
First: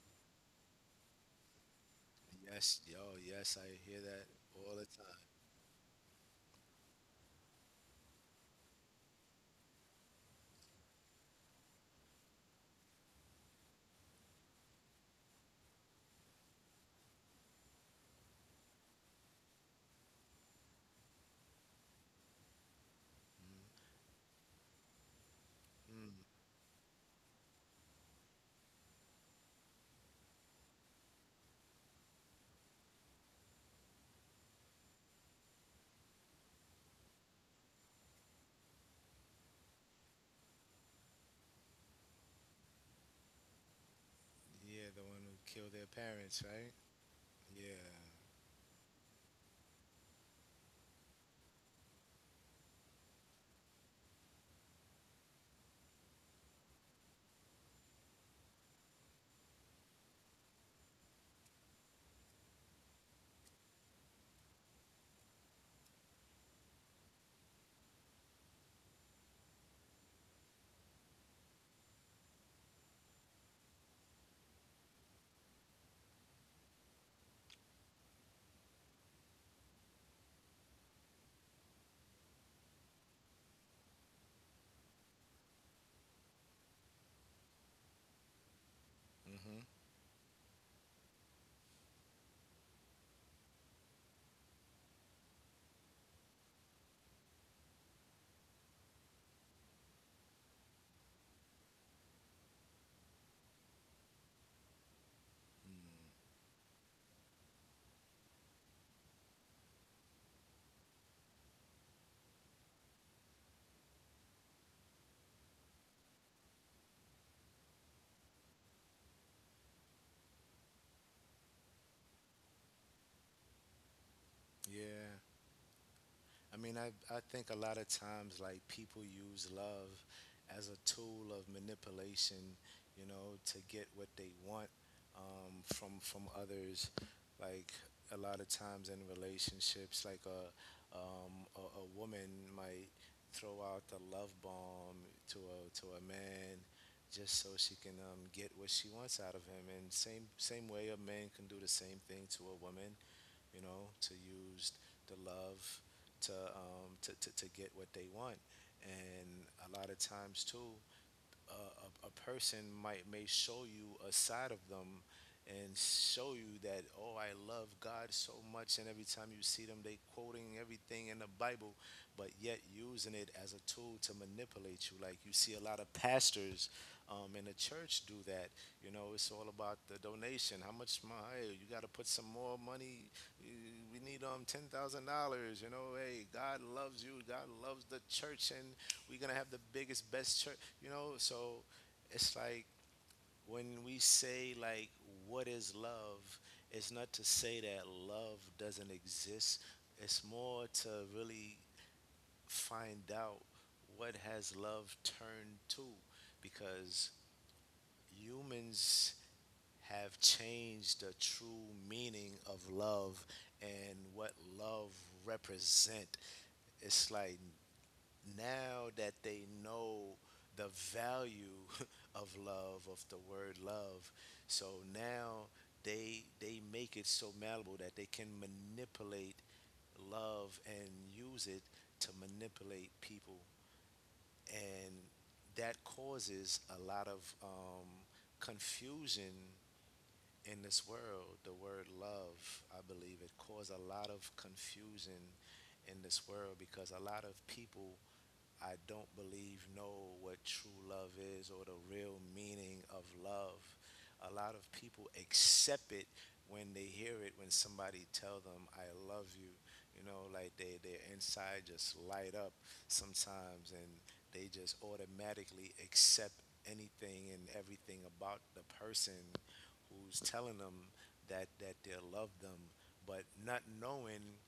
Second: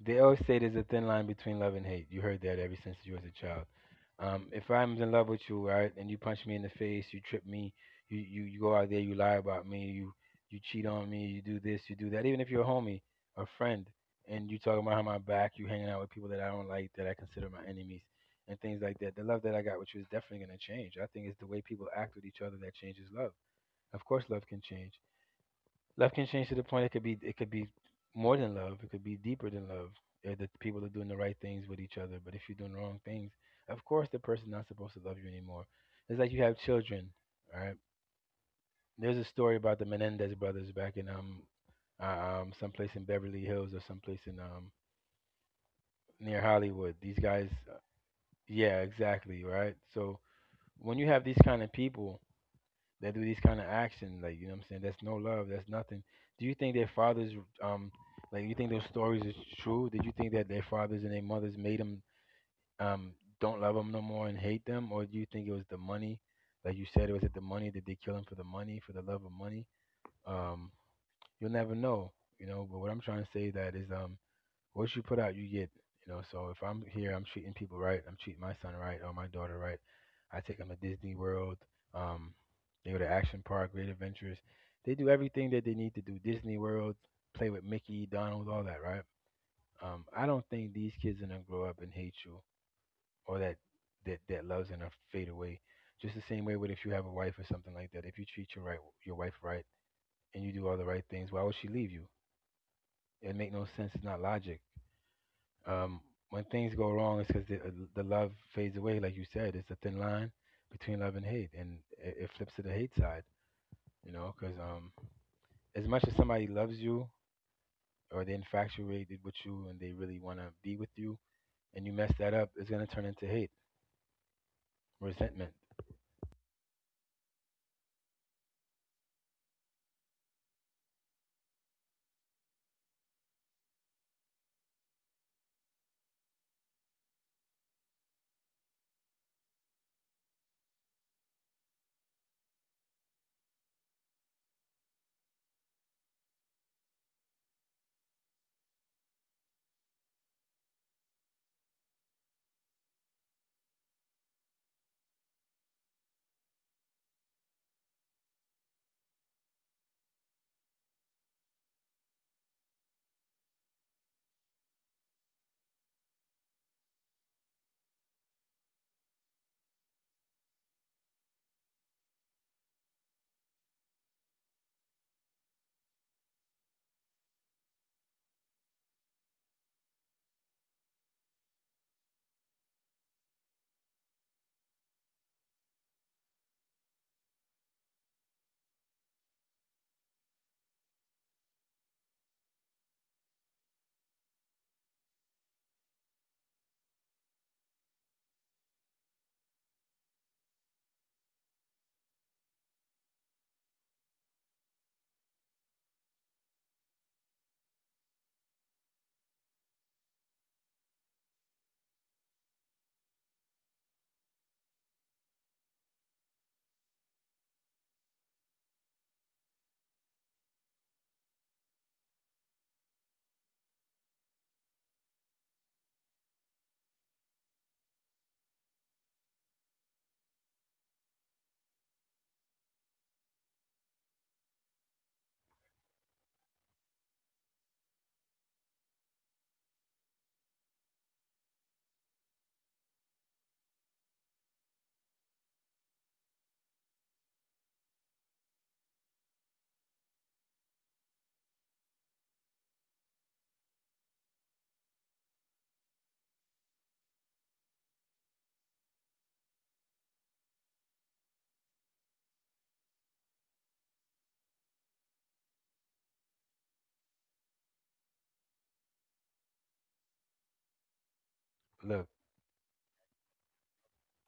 [SPEAKER 2] They always say there's a thin line between love and hate. You heard that ever
[SPEAKER 1] Yes,
[SPEAKER 2] since
[SPEAKER 1] yo,
[SPEAKER 2] you was a
[SPEAKER 1] yes,
[SPEAKER 2] child.
[SPEAKER 1] I hear that
[SPEAKER 2] If
[SPEAKER 1] all the
[SPEAKER 2] I'm in
[SPEAKER 1] time.
[SPEAKER 2] love with you, right, and you punch me in the face, you trip me, you go out there, you lie about me, you cheat on me, you do this, you do that. Even if you're a homie, a friend, and you talking behind my back, you hanging out with people that I don't like, that I consider my enemies, and things like that. The love that I got with you is definitely gonna change. I think it's the way people act with each other that changes love. Of course, love can change. Love
[SPEAKER 1] Mm,
[SPEAKER 2] can change to the point it could be more than love. It could be deeper than love. If the people are doing the right things with each other, but if you're doing the wrong things, of course the person's not supposed to love you anymore. It's like you have children, all right? There's a story about the Menendez brothers back in someplace in Beverly Hills or someplace in
[SPEAKER 1] yeah, the one who killed their
[SPEAKER 2] near
[SPEAKER 1] parents, right?
[SPEAKER 2] Hollywood. These guys,
[SPEAKER 1] Yeah.
[SPEAKER 2] yeah, exactly, right? So when you have these kind of people that do these kind of actions. Like you know what I'm saying? That's no love. That's nothing. Do you think their fathers, um, like you think those stories is true? Did you think that their fathers and their mothers made them um don't love them no more and hate them, or do you think it was the money? Like you said, was it the money? Did they kill him for the money, for the love of money? Um, you'll never know, you know. But what I'm trying to say that is what you put out, you get. You know, so if I'm here, I'm treating people right. I'm treating my son right or my daughter right. I take them to Disney World. Um, they go to Action Park, Great Adventures. They do everything that they need to do. Disney World, play with Mickey, Donald, all that, right?
[SPEAKER 1] Mm-hmm.
[SPEAKER 2] I don't think these kids are gonna grow up and hate you or that that love's gonna fade away. Just the same way with if you have a wife or something like that. If you treat your right your wife right and you do all the right things, why would she leave you? It make no sense. It's not logic. Um,
[SPEAKER 1] Mm,
[SPEAKER 2] when things go wrong, it's because the love fades away, like you said. It's a thin line between love and hate, and it flips to the hate side, you know, because as much as somebody loves you or they're infatuated with you and they really want to be with you, and you mess that up, it's going to turn into hate,
[SPEAKER 1] yeah.
[SPEAKER 2] resentment.
[SPEAKER 1] I mean, I think a lot of times, like, people use love as a tool of manipulation, you know, to get what they want from others. Like, a lot of times in relationships, like a woman might throw out the love bomb to a man just so she can get what she wants out of him. And same same way, a man can do the same thing to a woman, you know, to use the love to to get what they want, and a lot of times too, a person might may show you a side of them and show you that, oh, I love God so much, and every time you see them they quoting everything in the Bible, but yet using it as a tool to manipulate you. Like you see a lot of pastors in the church do that. You know, it's all about the donation, how much my, hey, you got to put some more money, we need $10,000, you know, hey, God loves you, God loves the church, and we're gonna have the biggest best church, you know. So it's like when we say like what is love, it's not to say that love doesn't exist. It's more to really find out what has love turned to because humans have changed the true meaning of love and what love represent. It's like now that they know the value [LAUGHS] of love, of the word love, so now they make it so malleable that they can manipulate love and use it to manipulate people, and that causes a lot of confusion in this world. The word love, I believe, it caused a lot of confusion in this world because a lot of people I don't believe know what true love is, or the real meaning of love. A lot of people accept it when they hear it, when somebody tell them I love you. Like they their inside just light up sometimes, and they just automatically accept anything and everything about the person who's telling them that they
[SPEAKER 2] Look,
[SPEAKER 1] love them, but not knowing,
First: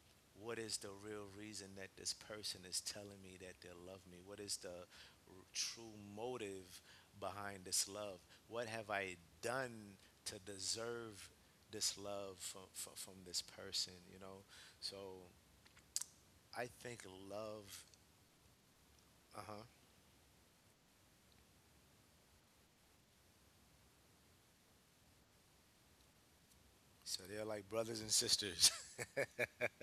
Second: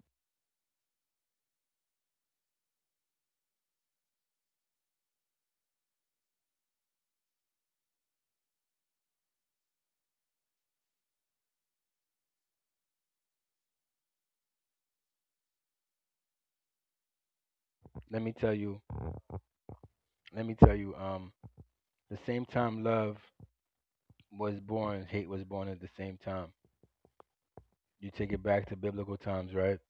[SPEAKER 1] what is the real reason that this person is telling me that they love me? What is the true motive behind this love? What have I done to deserve this love from this person, you know? So I think love,
[SPEAKER 2] let me tell you,
[SPEAKER 1] uh huh.
[SPEAKER 2] let me tell you, the same time love was born, hate was born at the same time.
[SPEAKER 1] So they're like brothers
[SPEAKER 2] You
[SPEAKER 1] and
[SPEAKER 2] take it back
[SPEAKER 1] sisters.
[SPEAKER 2] to biblical times,
[SPEAKER 1] [LAUGHS]
[SPEAKER 2] right?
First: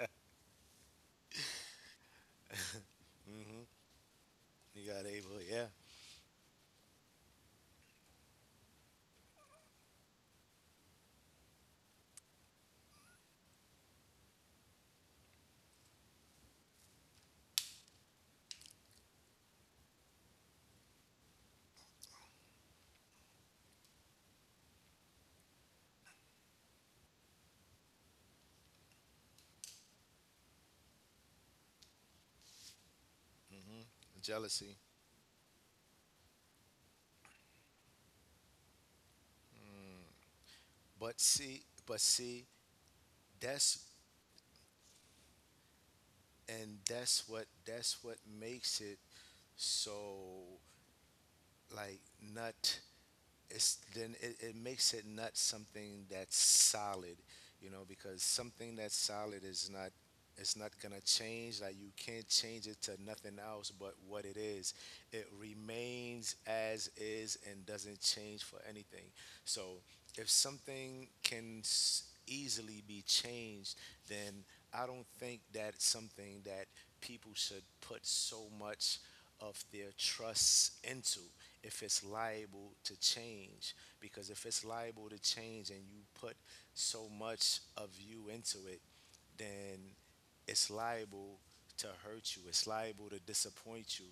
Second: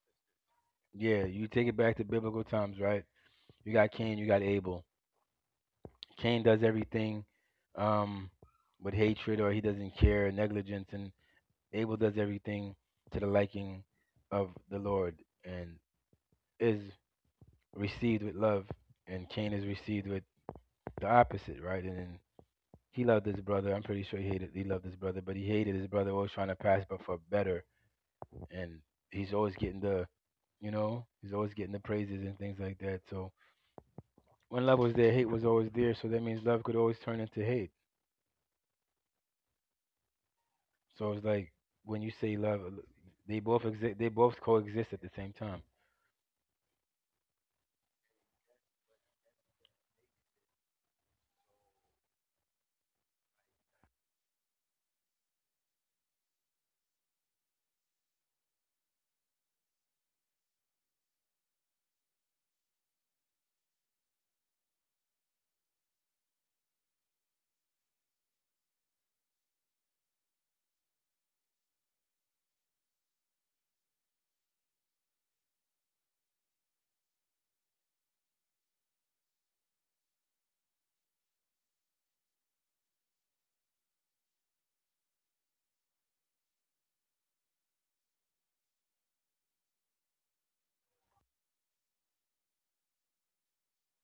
[SPEAKER 2] Yeah, you take it back to biblical times, right?
[SPEAKER 1] hmm
[SPEAKER 2] You got Cain, you got Abel.
[SPEAKER 1] You got Abel, yeah.
[SPEAKER 2] Cain does everything um, with hatred or he doesn't care, negligence, and Abel does everything to the liking of the Lord and is received with love, and Cain is received with the opposite, right? And then he loved his brother. I'm pretty sure he loved his brother, but he hated his brother, always trying to pass but for better, and he's always getting the, you know, he's always getting the praises and things like that. So
[SPEAKER 1] hmm
[SPEAKER 2] when
[SPEAKER 1] Jealousy.
[SPEAKER 2] love was there, hate was always there. So that means love could always turn into hate.
[SPEAKER 1] But
[SPEAKER 2] So it's
[SPEAKER 1] see,
[SPEAKER 2] like
[SPEAKER 1] but
[SPEAKER 2] when you
[SPEAKER 1] see,
[SPEAKER 2] say love, they both
[SPEAKER 1] that's
[SPEAKER 2] exist. They both coexist at the same time.
[SPEAKER 1] that's what makes it so like nut it's then it makes it nut something that's solid, you know, because something that's solid is not, it's not gonna change. Like you can't change it to nothing else but what it is. It remains as is and doesn't change for anything. So if something can easily be changed, then I don't think that something that people should put so much of their trust into if it's liable to change. Because if it's liable to change and you put so much of you into it, then it's liable to hurt you, it's liable to disappoint you.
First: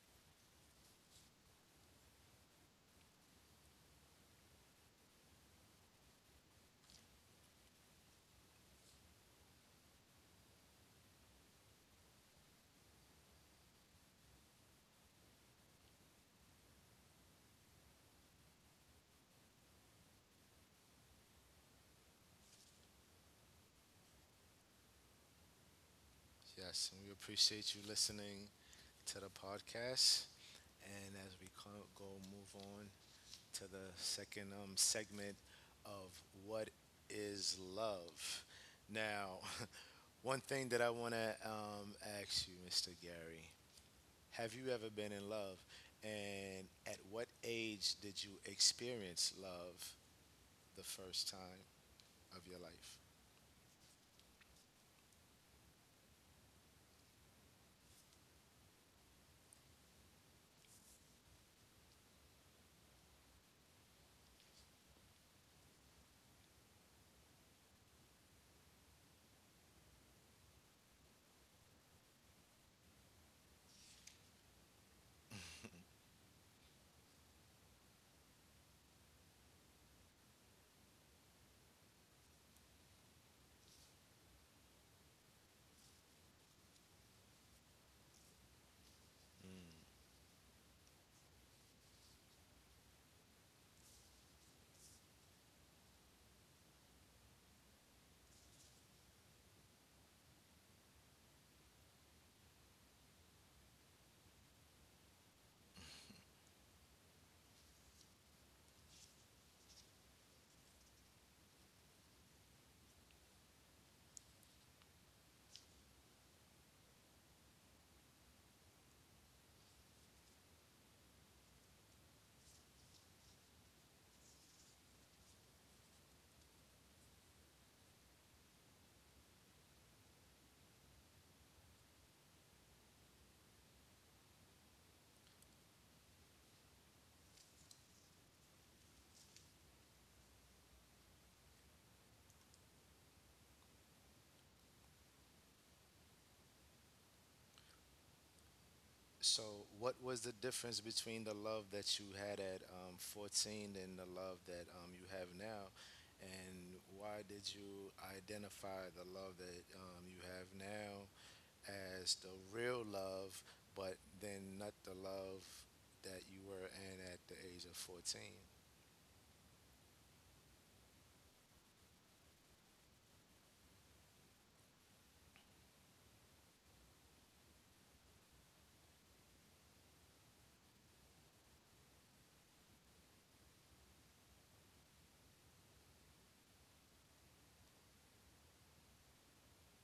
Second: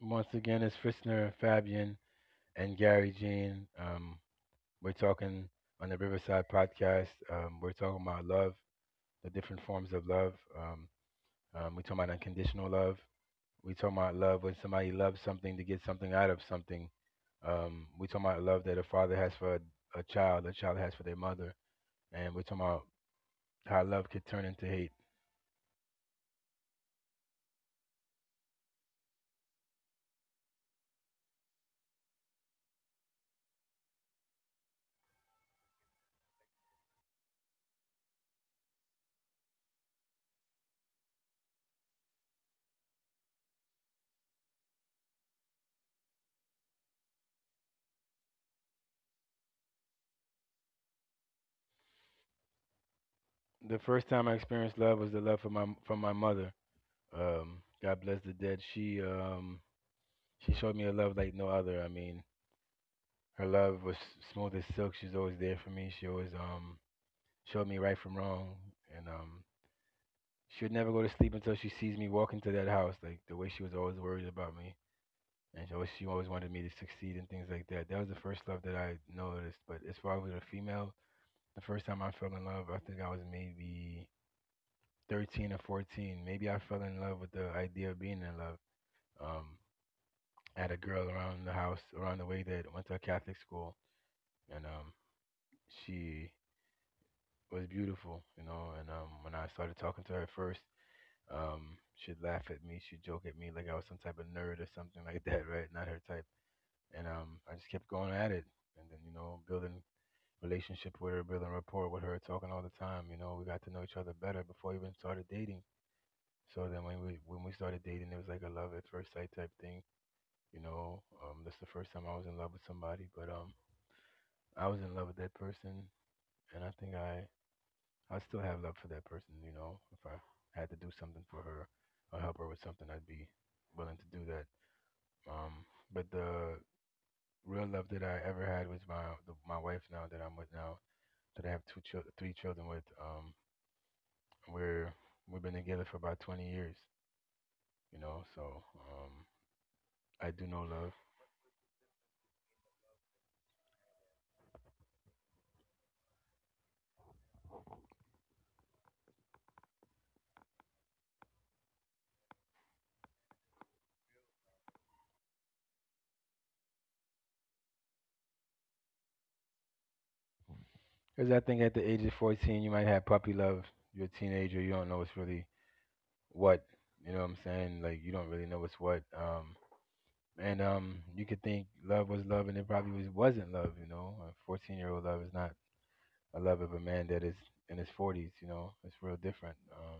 [SPEAKER 2] Once again, it's Fritzner Fabian and Gary Jean. We're talking on the Riverside podcast. We're talking about love, the different forms of love. Um, we're talking about unconditional love. We're talking about love when somebody loves something to get something out of something. We're talking about love that a father has for a child has for their mother, and we're talking about how love could turn into hate.
[SPEAKER 1] Yes, and we appreciate you listening to the podcast. And as we go move on to the second segment of what is love now, [LAUGHS] one thing that I want to ask you, Mr. Gary. Have you ever been in love? And at what age did you experience love the first time of your life?
[SPEAKER 2] The first time I experienced love was the love from my mother. God bless the dead. She showed me a love like no other. I mean, her love was smooth as silk. She's always there for me. She always showed me right from wrong, and she would never go to sleep until she sees me walk into that house. Like the way she was always worried about me, and she always wanted me to succeed and things like that. That was the first love that I noticed. But as far as with a female, the first time I fell in love, I think I was maybe 13 or 14. Maybe I fell in love with the idea of being in love. Um,
[SPEAKER 1] Mm.
[SPEAKER 2] I had a girl around the house, around the way, that went to a Catholic school, and she was beautiful, you know. And When I started talking to her first, um, she'd laugh at me, she'd joke at me like I was some type of nerd or something like that, [LAUGHS] right? Not her type. And I just kept going at it, and then building relationship with her, building rapport with her, talking all the time. You know, we got to know each other better before we even started dating. So then when we started dating, it was like a love at first sight type thing. That's the first time I was in love with somebody, but I was in love with that person, and I think I still have love for that person. You know, if I had to do something for her or help her with something, I'd be willing to do that. Um, but the real love that I ever had was my wife now that I'm with now, that I have two three children with. We're we've been together for about 20 years. You know, so um,
[SPEAKER 1] So, what
[SPEAKER 2] I
[SPEAKER 1] was the
[SPEAKER 2] do know
[SPEAKER 1] difference
[SPEAKER 2] love.
[SPEAKER 1] between the love that you had at 14 and the love that you have now? And why did you identify the love that you have now as the real love, but then not the love that you were in at the age of 14?
[SPEAKER 2] Because I think at the age of 14, you might have puppy love. You're a teenager. You don't know what's really what. You know what I'm saying? Like, you don't really know what's what. And You could think love was love, and it probably wasn't love, you know? A 14-year-old love is not a love of a man that is in his 40s, you know? It's real different.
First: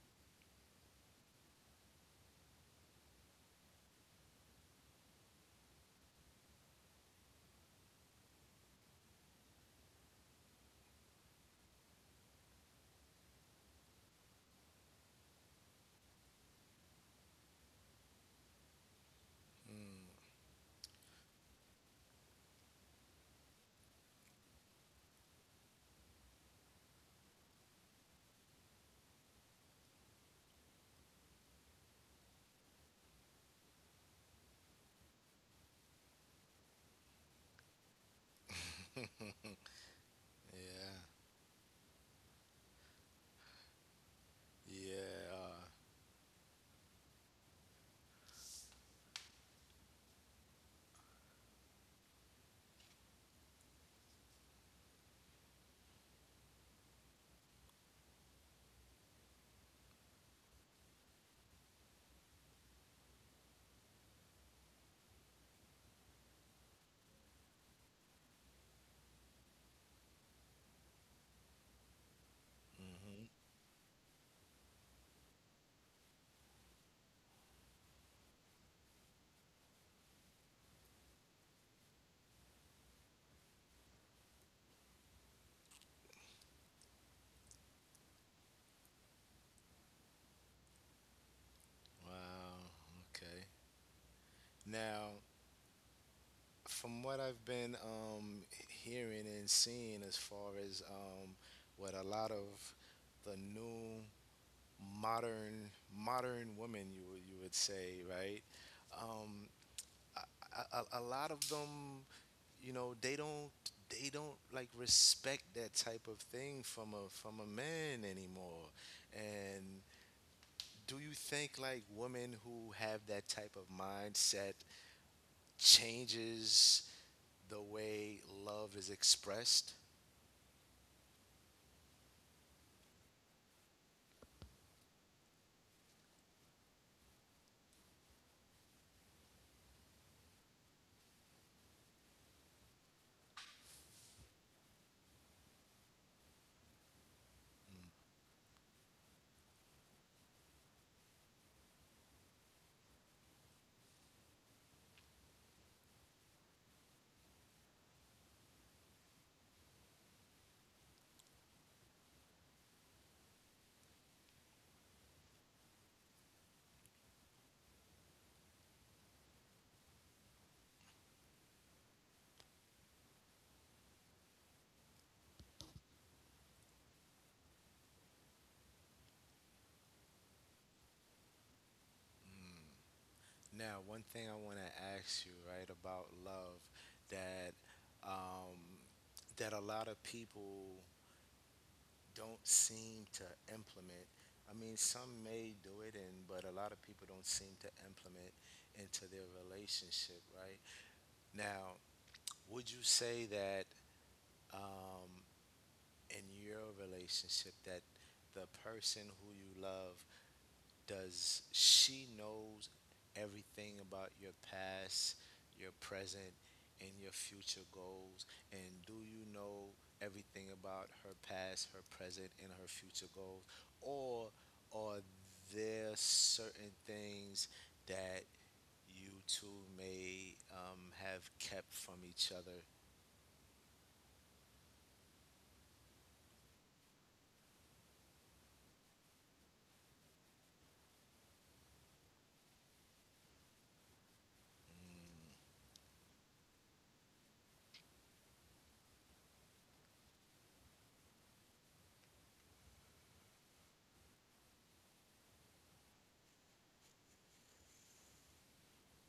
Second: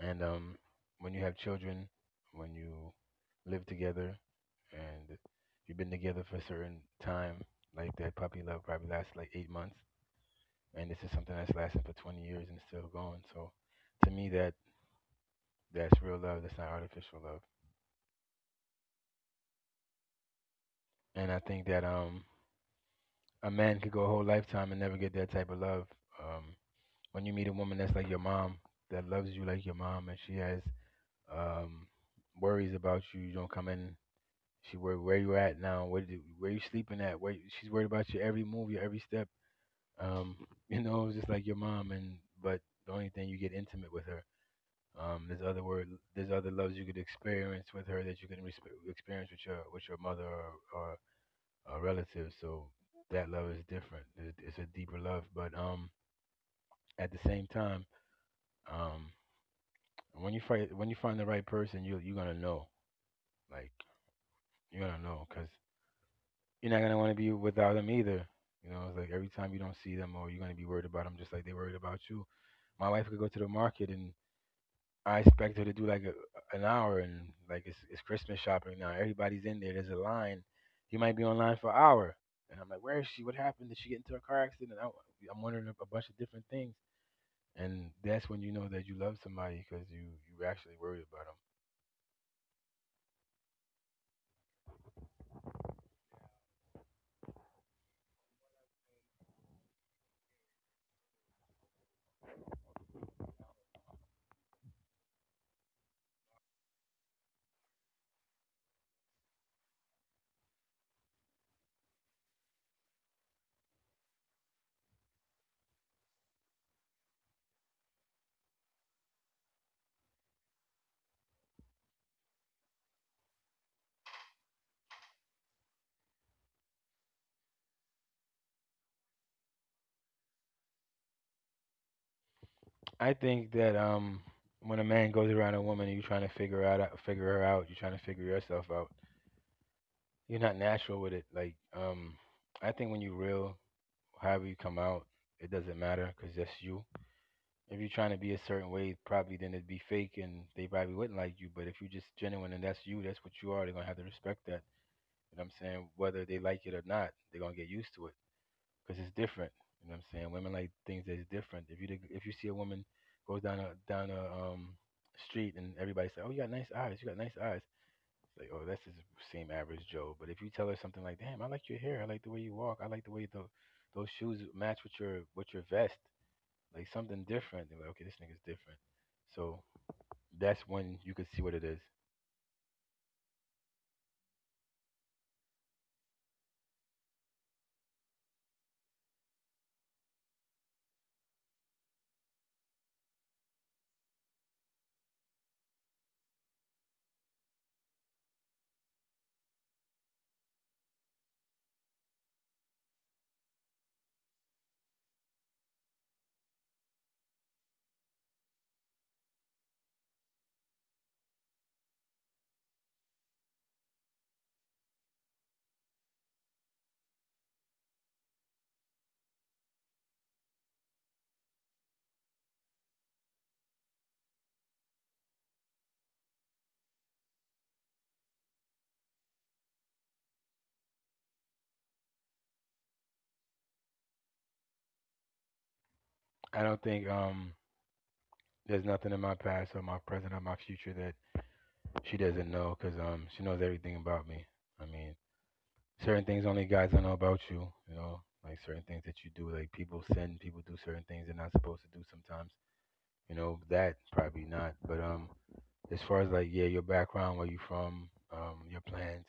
[SPEAKER 2] And When you have children, when you live together, and you've been together for a certain time, like that puppy love probably lasts like 8 months, and this is something that's lasting for 20 years and it's still going. So to me, that's real love. That's not artificial love.
[SPEAKER 1] Mm.
[SPEAKER 2] And I think that a man could go a whole lifetime and never get that type of love. Um, when you meet a woman that's like your mom, that loves you like your mom, and she has um worries about you. You don't come in. She worried where you at now. Where you sleeping at? Where she's worried about your every move, your every step.
[SPEAKER 1] [LAUGHS]
[SPEAKER 2] Um, you
[SPEAKER 1] Yeah.
[SPEAKER 2] know, just like your mom. And but the only thing you get intimate with her. Um, there's other
[SPEAKER 1] Yeah.
[SPEAKER 2] word, there's other loves you could experience with her that you can experience with your mother, or a relative. So that love is different. It's a deeper love, but at the same time, um, when you find the right person, you're gonna know, like you're gonna know, cause you're not gonna want to be without them either. You know, it's like every time you don't see them, or you're gonna be worried about them, just like they worried about you. My wife could go
[SPEAKER 1] hmm
[SPEAKER 2] to the market, and I expect her to do like an hour, and like it's Christmas shopping now. Everybody's in there. There's a line. You might be online for an hour, and I'm like, where is she? What happened? Did she get into a car accident? I'm wondering a bunch of different things, and that's when you know that you love somebody, because you actually worried about them.
[SPEAKER 1] Wow. Okay. Now, from what I've been hearing and seeing, as far as what a lot of the new modern modern women, you would say, right? Um, a lot of them, you know, they don't, they don't like respect that type of thing from a man anymore, and do you think like women who have that type of mindset changes the way love is expressed?
[SPEAKER 2] I think that when a man goes around a woman and you're trying to figure out figure her out, you're trying to figure yourself out. You're not natural with it. I think when you real, however you come out, it doesn't matter because that's you. If you're trying to be a certain way, probably then it'd be fake and they probably wouldn't like you. But if you're just genuine and that's you, that's what you are, they're gonna have to respect that. You know what I'm saying? Whether they like it or not, they're gonna get used to it because it's different. You know what I'm saying? Women like things that's different. If you if you see a woman goes down a street and everybody say, "Oh, you got nice eyes. You got nice eyes." It's like, "Oh, that's just the same average Joe." But if you tell her something like, "Damn, I like your hair. I like the way you walk. I like the way the those shoes match with your vest," like something different. They were like, okay, this nigga's different. So that's when you could see what it is.
[SPEAKER 1] Mm-hmm. Now, one thing I want to ask you, right, about love that um, that a lot of people don't seem to implement. I mean, some may do it, and but a lot of people don't seem to implement into their relationship, right? Now, would you say that um, in your relationship that the person who you love, does she knows everything about your past, your present, and your future goals? And do you know everything about her past, her present, and her future goals? Or are there certain things that you two may have kept from each other?
[SPEAKER 2] I don't think there's nothing in my past or my present or my future that she doesn't know, because she knows everything about me. I mean,
[SPEAKER 1] Mm.
[SPEAKER 2] certain things only guys don't know about you. You know, like certain things that you do. Like people do certain things they're not supposed to do sometimes. You know that probably not. But as far as like yeah your background, where you from, your plans,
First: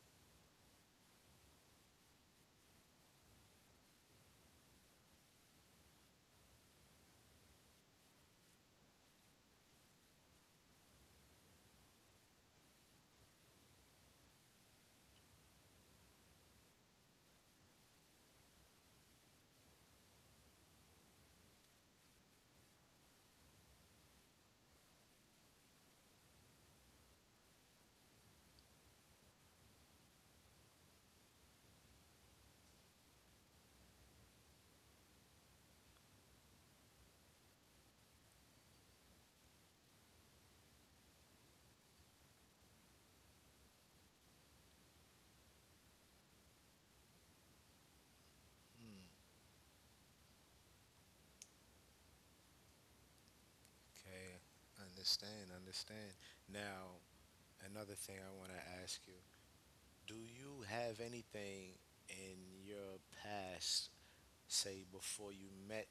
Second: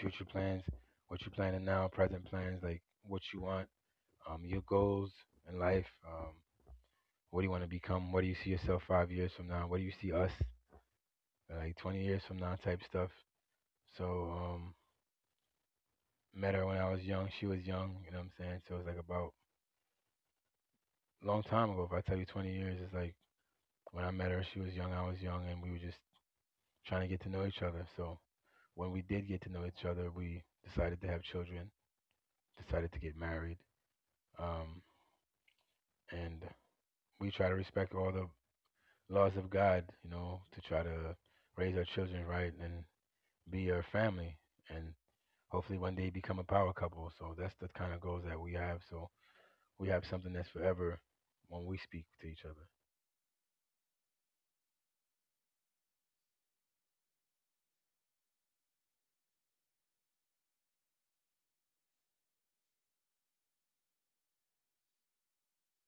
[SPEAKER 2] future plans, what you planning now, present plans, like what you want, your goals in life. What do you want to become? What do you see yourself 5 years from now? What do you see us like 20 years from now type stuff? So, um, Met her when I was young. She was young, you know what I'm saying? So it's like about a long time ago. If I tell you 20 years, it's like when I met her, she was young, I was young, and we were just trying to get to know each other. So when we did get to know each other, we decided to have children, decided to get married, um, and we try to respect all the laws of God, you know, to try to raise our children right and be our family and hopefully one day become a power couple. So that's the kind of goals that we have. So
[SPEAKER 1] Mm.
[SPEAKER 2] we have something that's forever when we speak to each other.
[SPEAKER 1] Okay, understand. Now, another thing I want to ask you, do you have anything in your past, say before you met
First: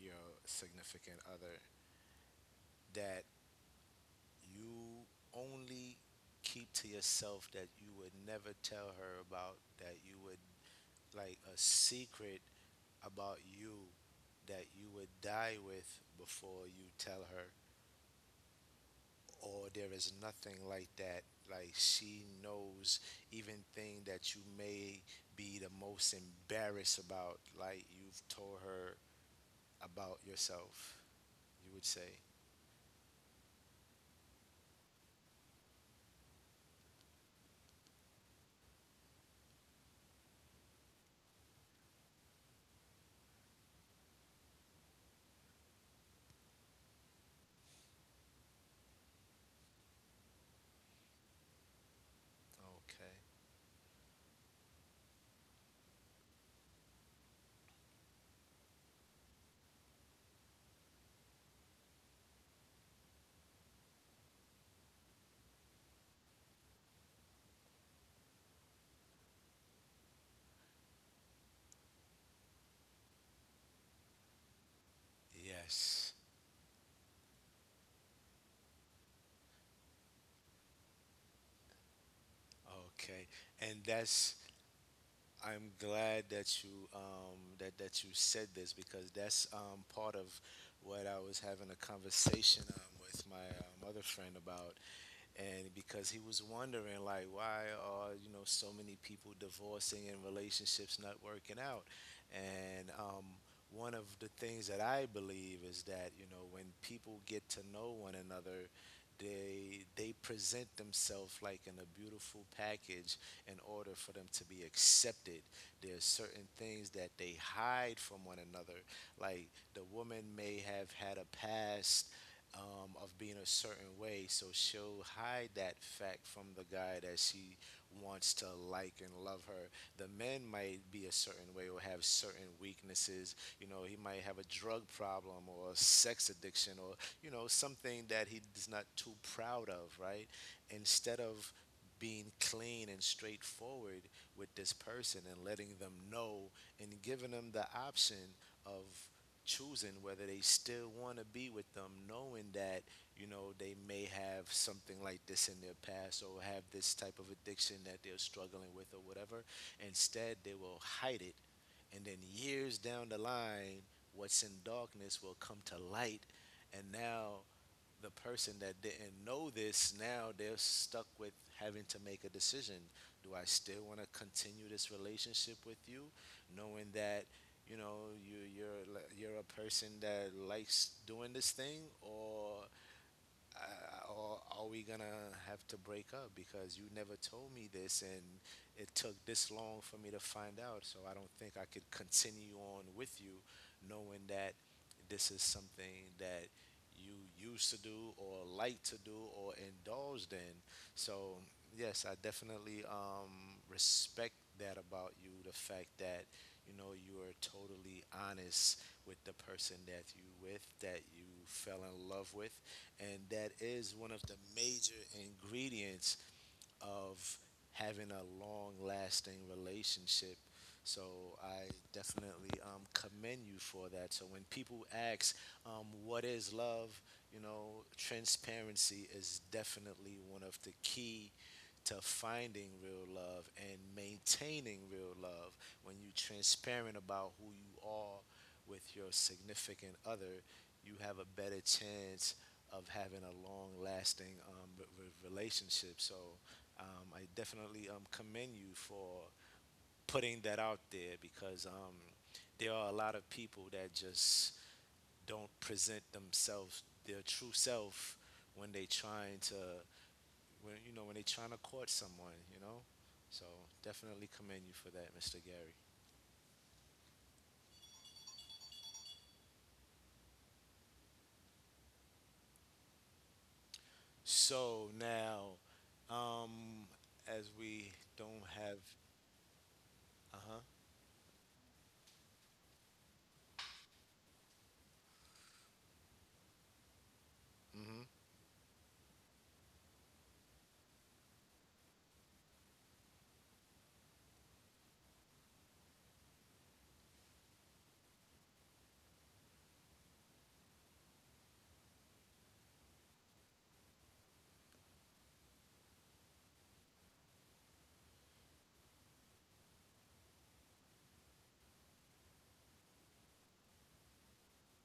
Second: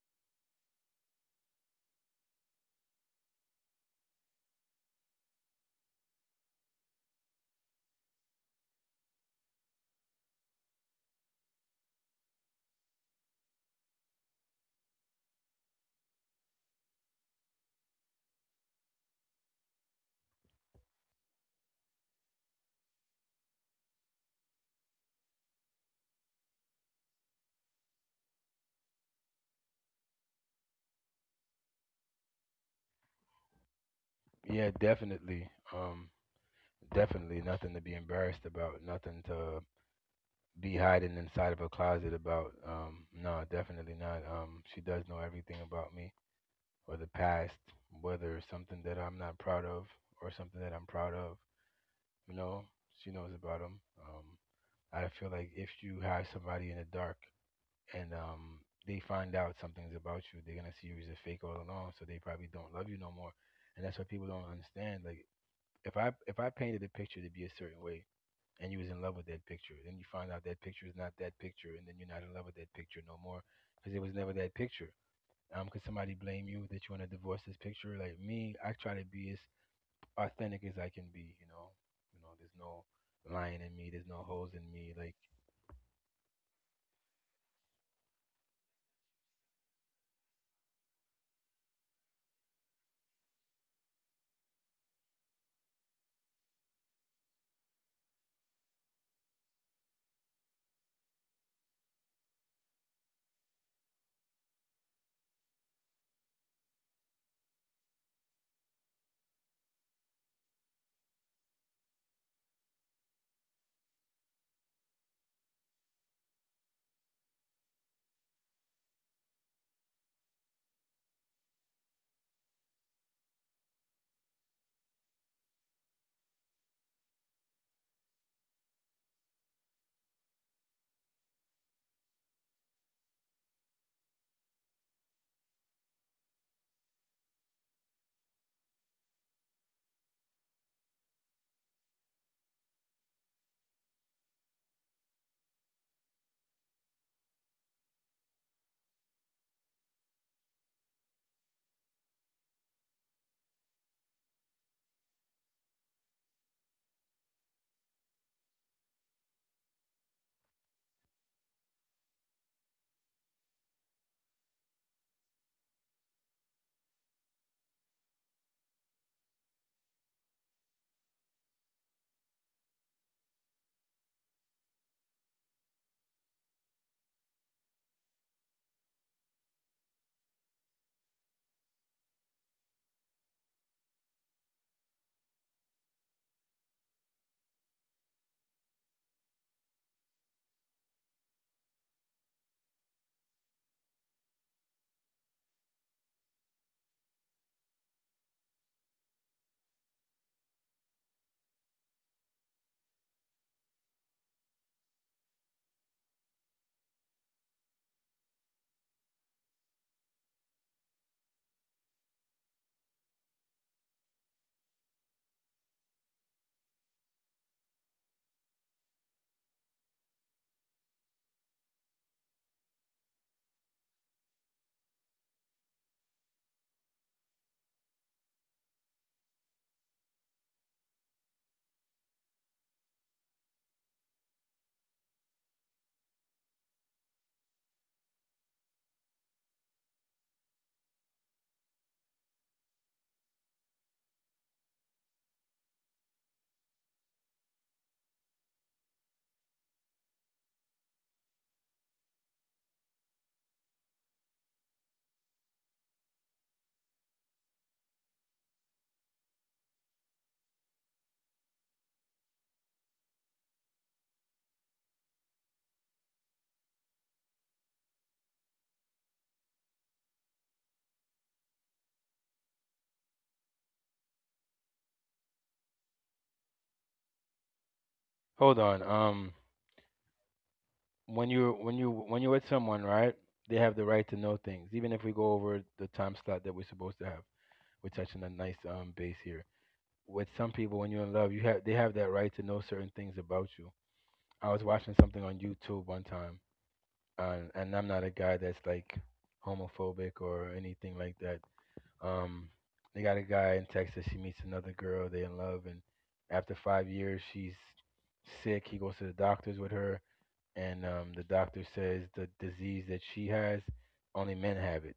[SPEAKER 1] your significant other, that you only keep to yourself that you would never tell her about, that you would, like a secret about you that you would die with before you tell her? Or there is nothing like that. Like she knows even thing that you may be the most embarrassed about. Like you've told her about yourself. You would say,
[SPEAKER 2] Yeah, definitely. Um Definitely nothing to be embarrassed about, nothing to be hiding inside of a closet about. Um, no, definitely not. She does know everything about me or the past, whether it's something that I'm not proud of or something that I'm proud of. You know, she
[SPEAKER 1] okay,
[SPEAKER 2] knows about him. I feel like if you have somebody in the dark, and they find out something's about you, they're gonna see you as a fake all along. So they probably don't love you no more. And that's what people don't understand. Like if I painted a picture to be a certain way, and you was in love with that picture, then you find out that picture is not that picture, and then you're not in love with that picture no more, because it was never that picture. Could
[SPEAKER 1] yes,
[SPEAKER 2] somebody blame you that you want to divorce this picture? Like me, I try to be as authentic as I can be, you know. You know, there's no
[SPEAKER 1] okay,
[SPEAKER 2] lying in
[SPEAKER 1] and
[SPEAKER 2] me, there's no
[SPEAKER 1] that's.
[SPEAKER 2] holes in me. Like
[SPEAKER 1] I'm glad that you that that you said this, because that's part of what I was having a conversation with my other friend about. And because he was wondering, like, why are, you know, so many people divorcing and relationships not working out, and one of the things that I believe is that, you know, when people get to know one another, they present themselves like in a beautiful package in order for them to be accepted. There are certain things that they hide from one another, like the woman may have had a past of being a certain way. So she'll hide that fact from the guy that she wants to like and love her. The man might be a certain way or have certain weaknesses. You know, he might have a drug problem or a sex addiction, or, you know, something that he's not too proud of, right? Instead of being clean and straightforward with this person and letting them know and giving them the option of choosing whether they still want to be with them, knowing that, you know, they may have something like this in their past or have this type of addiction that they're struggling with or whatever. Instead, they will hide it, and then years down the line, what's in darkness will come to light, and now the person that didn't know this, now they're stuck with having to make a decision. Do I still want to continue this relationship with you, knowing that, you know, you're you're a person that likes doing this thing? Or or are we gonna have to break up because you never told me this, and it took this long for me to find out, so I don't think I could continue on with you, knowing that this is something that you used to do or like to do or indulged in. So yes, I definitely respect that about you, the fact that, you know, you are totally honest with the person that you with, that you fell in love with, and that is one of the major ingredients of having a long lasting relationship. So I definitely commend you for that. So when people ask, what is love? You know, transparency is definitely one of the key to finding real love and maintaining real love. When you're transparent about who you are with your significant other, you have a better chance of having a long lasting relationship. So I definitely commend you for putting that out there, because there are a lot of people that just don't present themselves their true self when they trying to, when, you know, when they trying to court someone, you know. So definitely commend you for that, Mr. Gary. So now, um as we don't
[SPEAKER 2] hold
[SPEAKER 1] have,
[SPEAKER 2] on.
[SPEAKER 1] uh-huh,
[SPEAKER 2] When you're with someone, right? They have the right to know things. Even if we go over the time slot that we're supposed to have.
[SPEAKER 1] mm-hmm,
[SPEAKER 2] We're touching a nice base here. With some people when you're in love, you have they have that right to know certain things about you. I was watching something on YouTube one time, and I'm not a guy that's like homophobic or anything like that. Um, they got a guy in Texas. He meets another girl. They in love, and after 5 years, she's sick. He goes to the doctors with her, and the doctor says the disease that she has, only men have it.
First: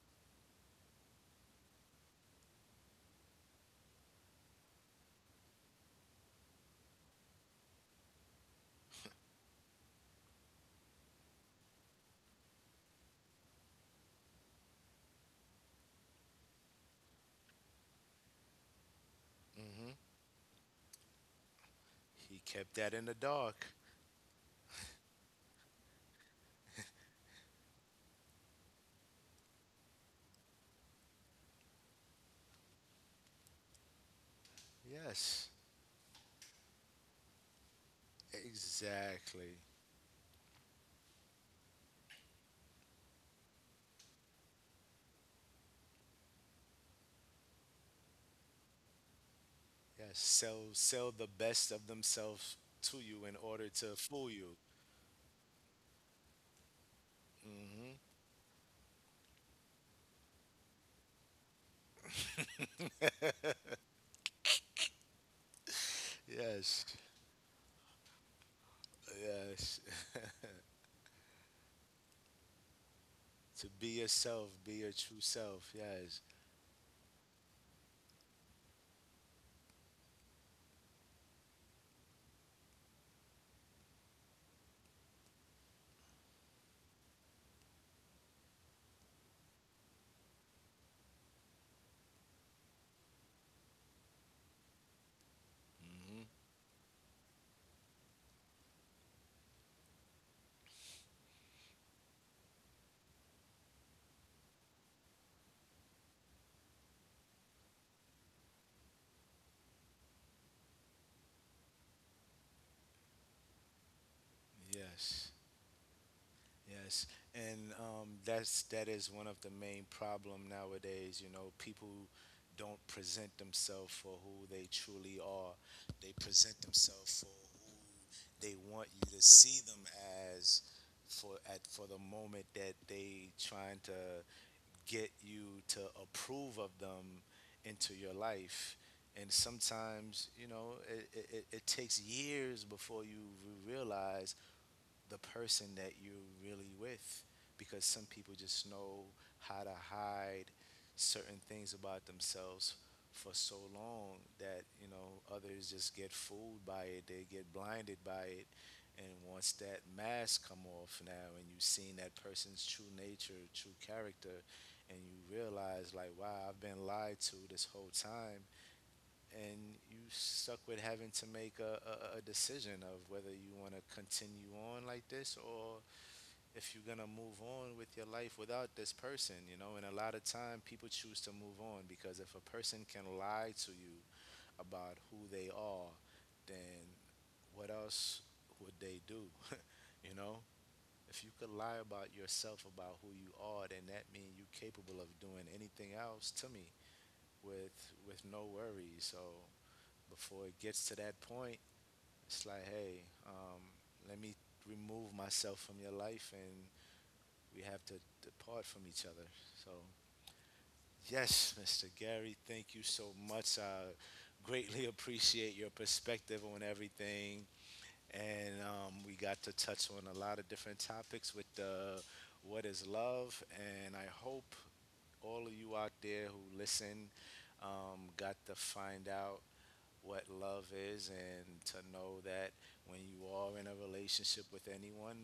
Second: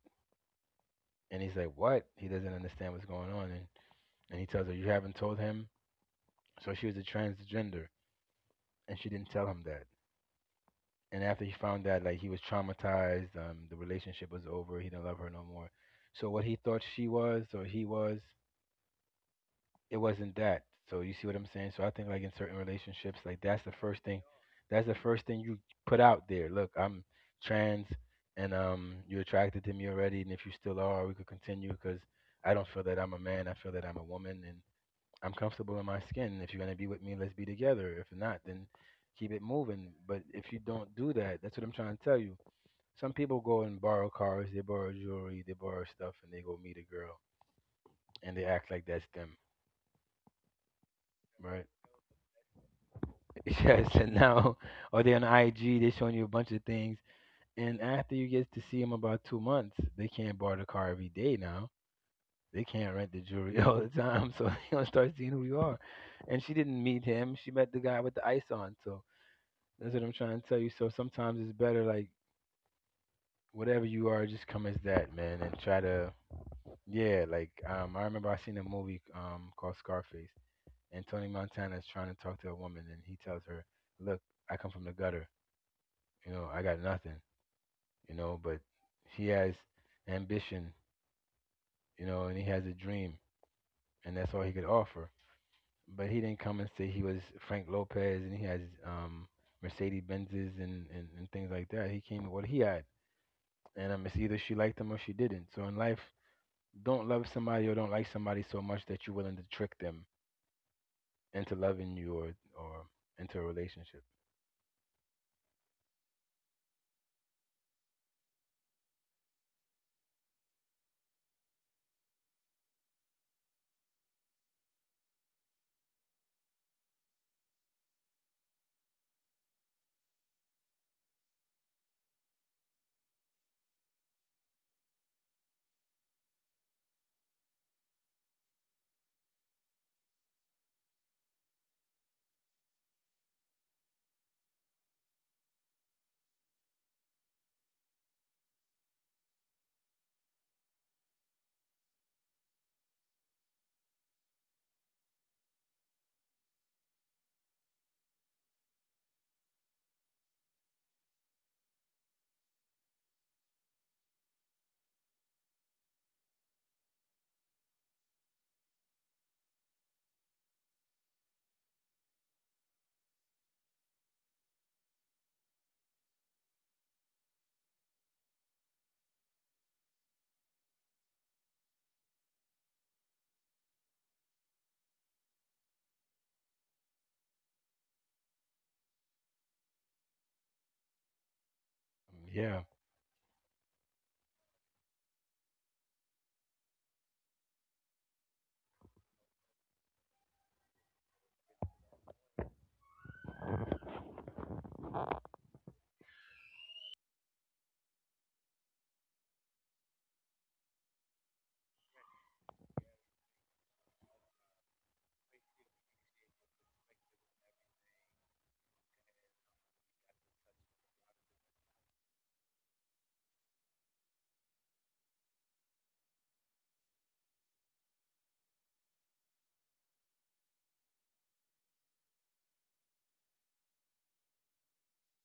[SPEAKER 2] And he's like, "What?" He doesn't understand what's going on, and he tells her, "You haven't told him." So she was a transgender, and she didn't tell him that. And after he found that, like he was traumatized. The relationship was over. He didn't love her no more. So what he thought she was, or he was,
[SPEAKER 1] mm-hmm,
[SPEAKER 2] it wasn't that. So you see what I'm saying? So I think like in
[SPEAKER 1] he
[SPEAKER 2] certain
[SPEAKER 1] kept that in the
[SPEAKER 2] relationships, like
[SPEAKER 1] dark,
[SPEAKER 2] that's the first thing you put out there. Look, I'm trans, and you're attracted to me already, and if you still are, we could continue cuz I don't feel that I'm a man. I feel that I'm a woman, and I'm
[SPEAKER 1] yes,
[SPEAKER 2] comfortable in my skin. If you're going to be with me, let's be together. If not, then keep it
[SPEAKER 1] exactly.
[SPEAKER 2] moving. But if you don't do that, that's what I'm trying to tell you. Some people go and borrow cars, they borrow jewelry, they borrow stuff and they go meet a girl and they act like that's them,
[SPEAKER 1] Yes, sell the best
[SPEAKER 2] right?
[SPEAKER 1] of themselves to you in
[SPEAKER 2] [LAUGHS]
[SPEAKER 1] order to
[SPEAKER 2] Yes, and
[SPEAKER 1] fool you.
[SPEAKER 2] now, or they on IG, they showing you a bunch of things. And
[SPEAKER 1] Hmm
[SPEAKER 2] after you get to see them about 2 months, they can't borrow the car every day now. They can't rent the jewelry [LAUGHS] all the time, so [LAUGHS] they gonna start seeing who you are. And she didn't
[SPEAKER 1] Yes,
[SPEAKER 2] meet him; she met the guy with the ice on. So
[SPEAKER 1] yes.
[SPEAKER 2] that's what I'm trying to tell you. So sometimes it's better, like
[SPEAKER 1] [LAUGHS] To be
[SPEAKER 2] whatever you are,
[SPEAKER 1] yourself,
[SPEAKER 2] just come
[SPEAKER 1] be
[SPEAKER 2] as
[SPEAKER 1] your
[SPEAKER 2] that,
[SPEAKER 1] true
[SPEAKER 2] man, and
[SPEAKER 1] self.
[SPEAKER 2] try to,
[SPEAKER 1] Yes,
[SPEAKER 2] yeah. I remember I seen a movie called Scarface, and Tony Montana is trying to talk to a woman, and he tells her, "Look, I come from the gutter. You know, I got nothing, you know." But he has ambition, you know, and he has a dream, and that's all he could offer. But
[SPEAKER 1] hmm,
[SPEAKER 2] he didn't come and say he was Frank Lopez and he has, um, Mercedes Benzes and things like that. He came with what he had, and it's either she liked him or she didn't. So in life, don't love somebody or don't like somebody so much that you're willing to trick them into loving you, or into a relationship.
[SPEAKER 1] yes. Yes, and that's, that is one of the main problem nowadays. You know, people don't present themselves for who they truly are. They present themselves for who they want you to see them as, for at, for the moment that they trying to get you to approve of them into your life. And sometimes, you know, it takes years before you realize the person that you're really with, because some people just know how to hide certain things about themselves for so long that, you know, others just get fooled by it, they get blinded by it. And once that mask come off now, and you've seen that person's true nature, true character, and you realize, like, wow, I've been lied to this whole time. And you stuck with having to make a decision of whether you want to continue on like this, or if you're going to move on with your life without this person. You know, and a lot of time people choose to move on, because if a person can lie to you about who they are, then what else would they do? [LAUGHS] You know, if you could lie about yourself,
[SPEAKER 2] Yeah.
[SPEAKER 1] about who you are, then that means you're capable of doing anything else to me with no worries. So before it gets to that point, it's like, hey, let me remove myself from your life, and we have to depart from each other. So, yes, Mr. Gary, thank you so much. I greatly [LAUGHS] appreciate your perspective on everything. And we got to touch on a lot of different topics with the what is love. And I hope all of you out there who listen got to find out what love is, and to know that when you are in a relationship with anyone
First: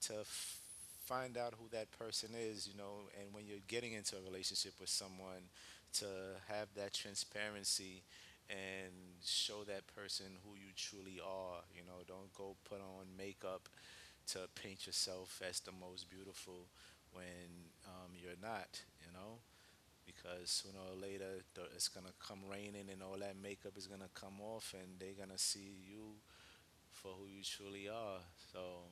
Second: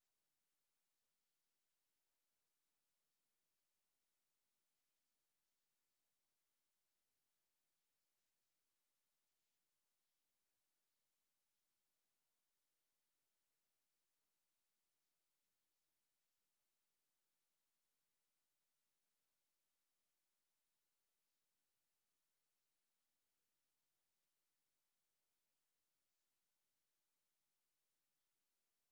[SPEAKER 1] to find out who that person is, you know. And when you're getting into a relationship with someone, to have that transparency and show that person who you truly are. You know, don't go put on makeup to paint yourself as the most beautiful when you're not, you know, because sooner or later it's gonna come raining, and all that makeup is gonna come off, and they're gonna see you for who you truly are. So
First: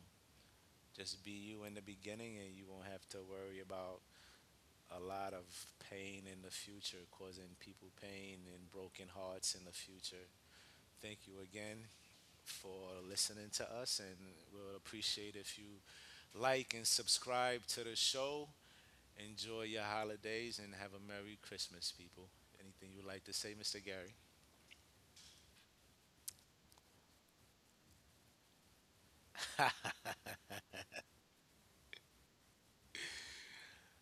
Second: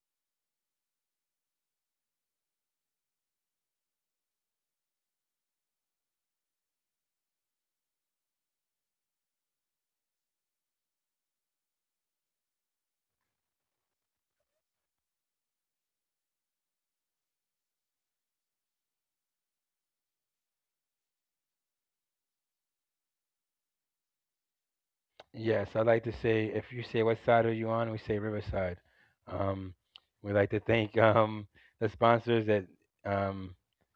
[SPEAKER 1] just be you in the beginning, and you won't have to worry about a lot of pain in the future, causing people pain and broken hearts in the future. Thank you again for listening to us, and we'll appreciate if you like and subscribe to the show. Enjoy your holidays, and have a Merry Christmas, people. Anything you would like to say, Mr. Gary?
[SPEAKER 2] Yes, I like to say if you say what side are you on, we say Riverside. Um, we like to thank [LAUGHS] the sponsors at um,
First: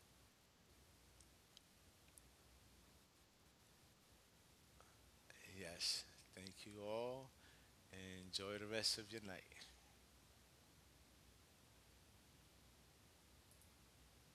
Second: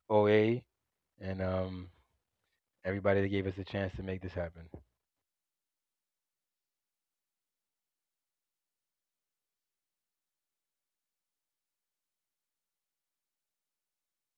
[SPEAKER 2] OA, and everybody that gave us a chance to make this happen.
[SPEAKER 1] Yes. Thank you all, enjoy the rest of your night.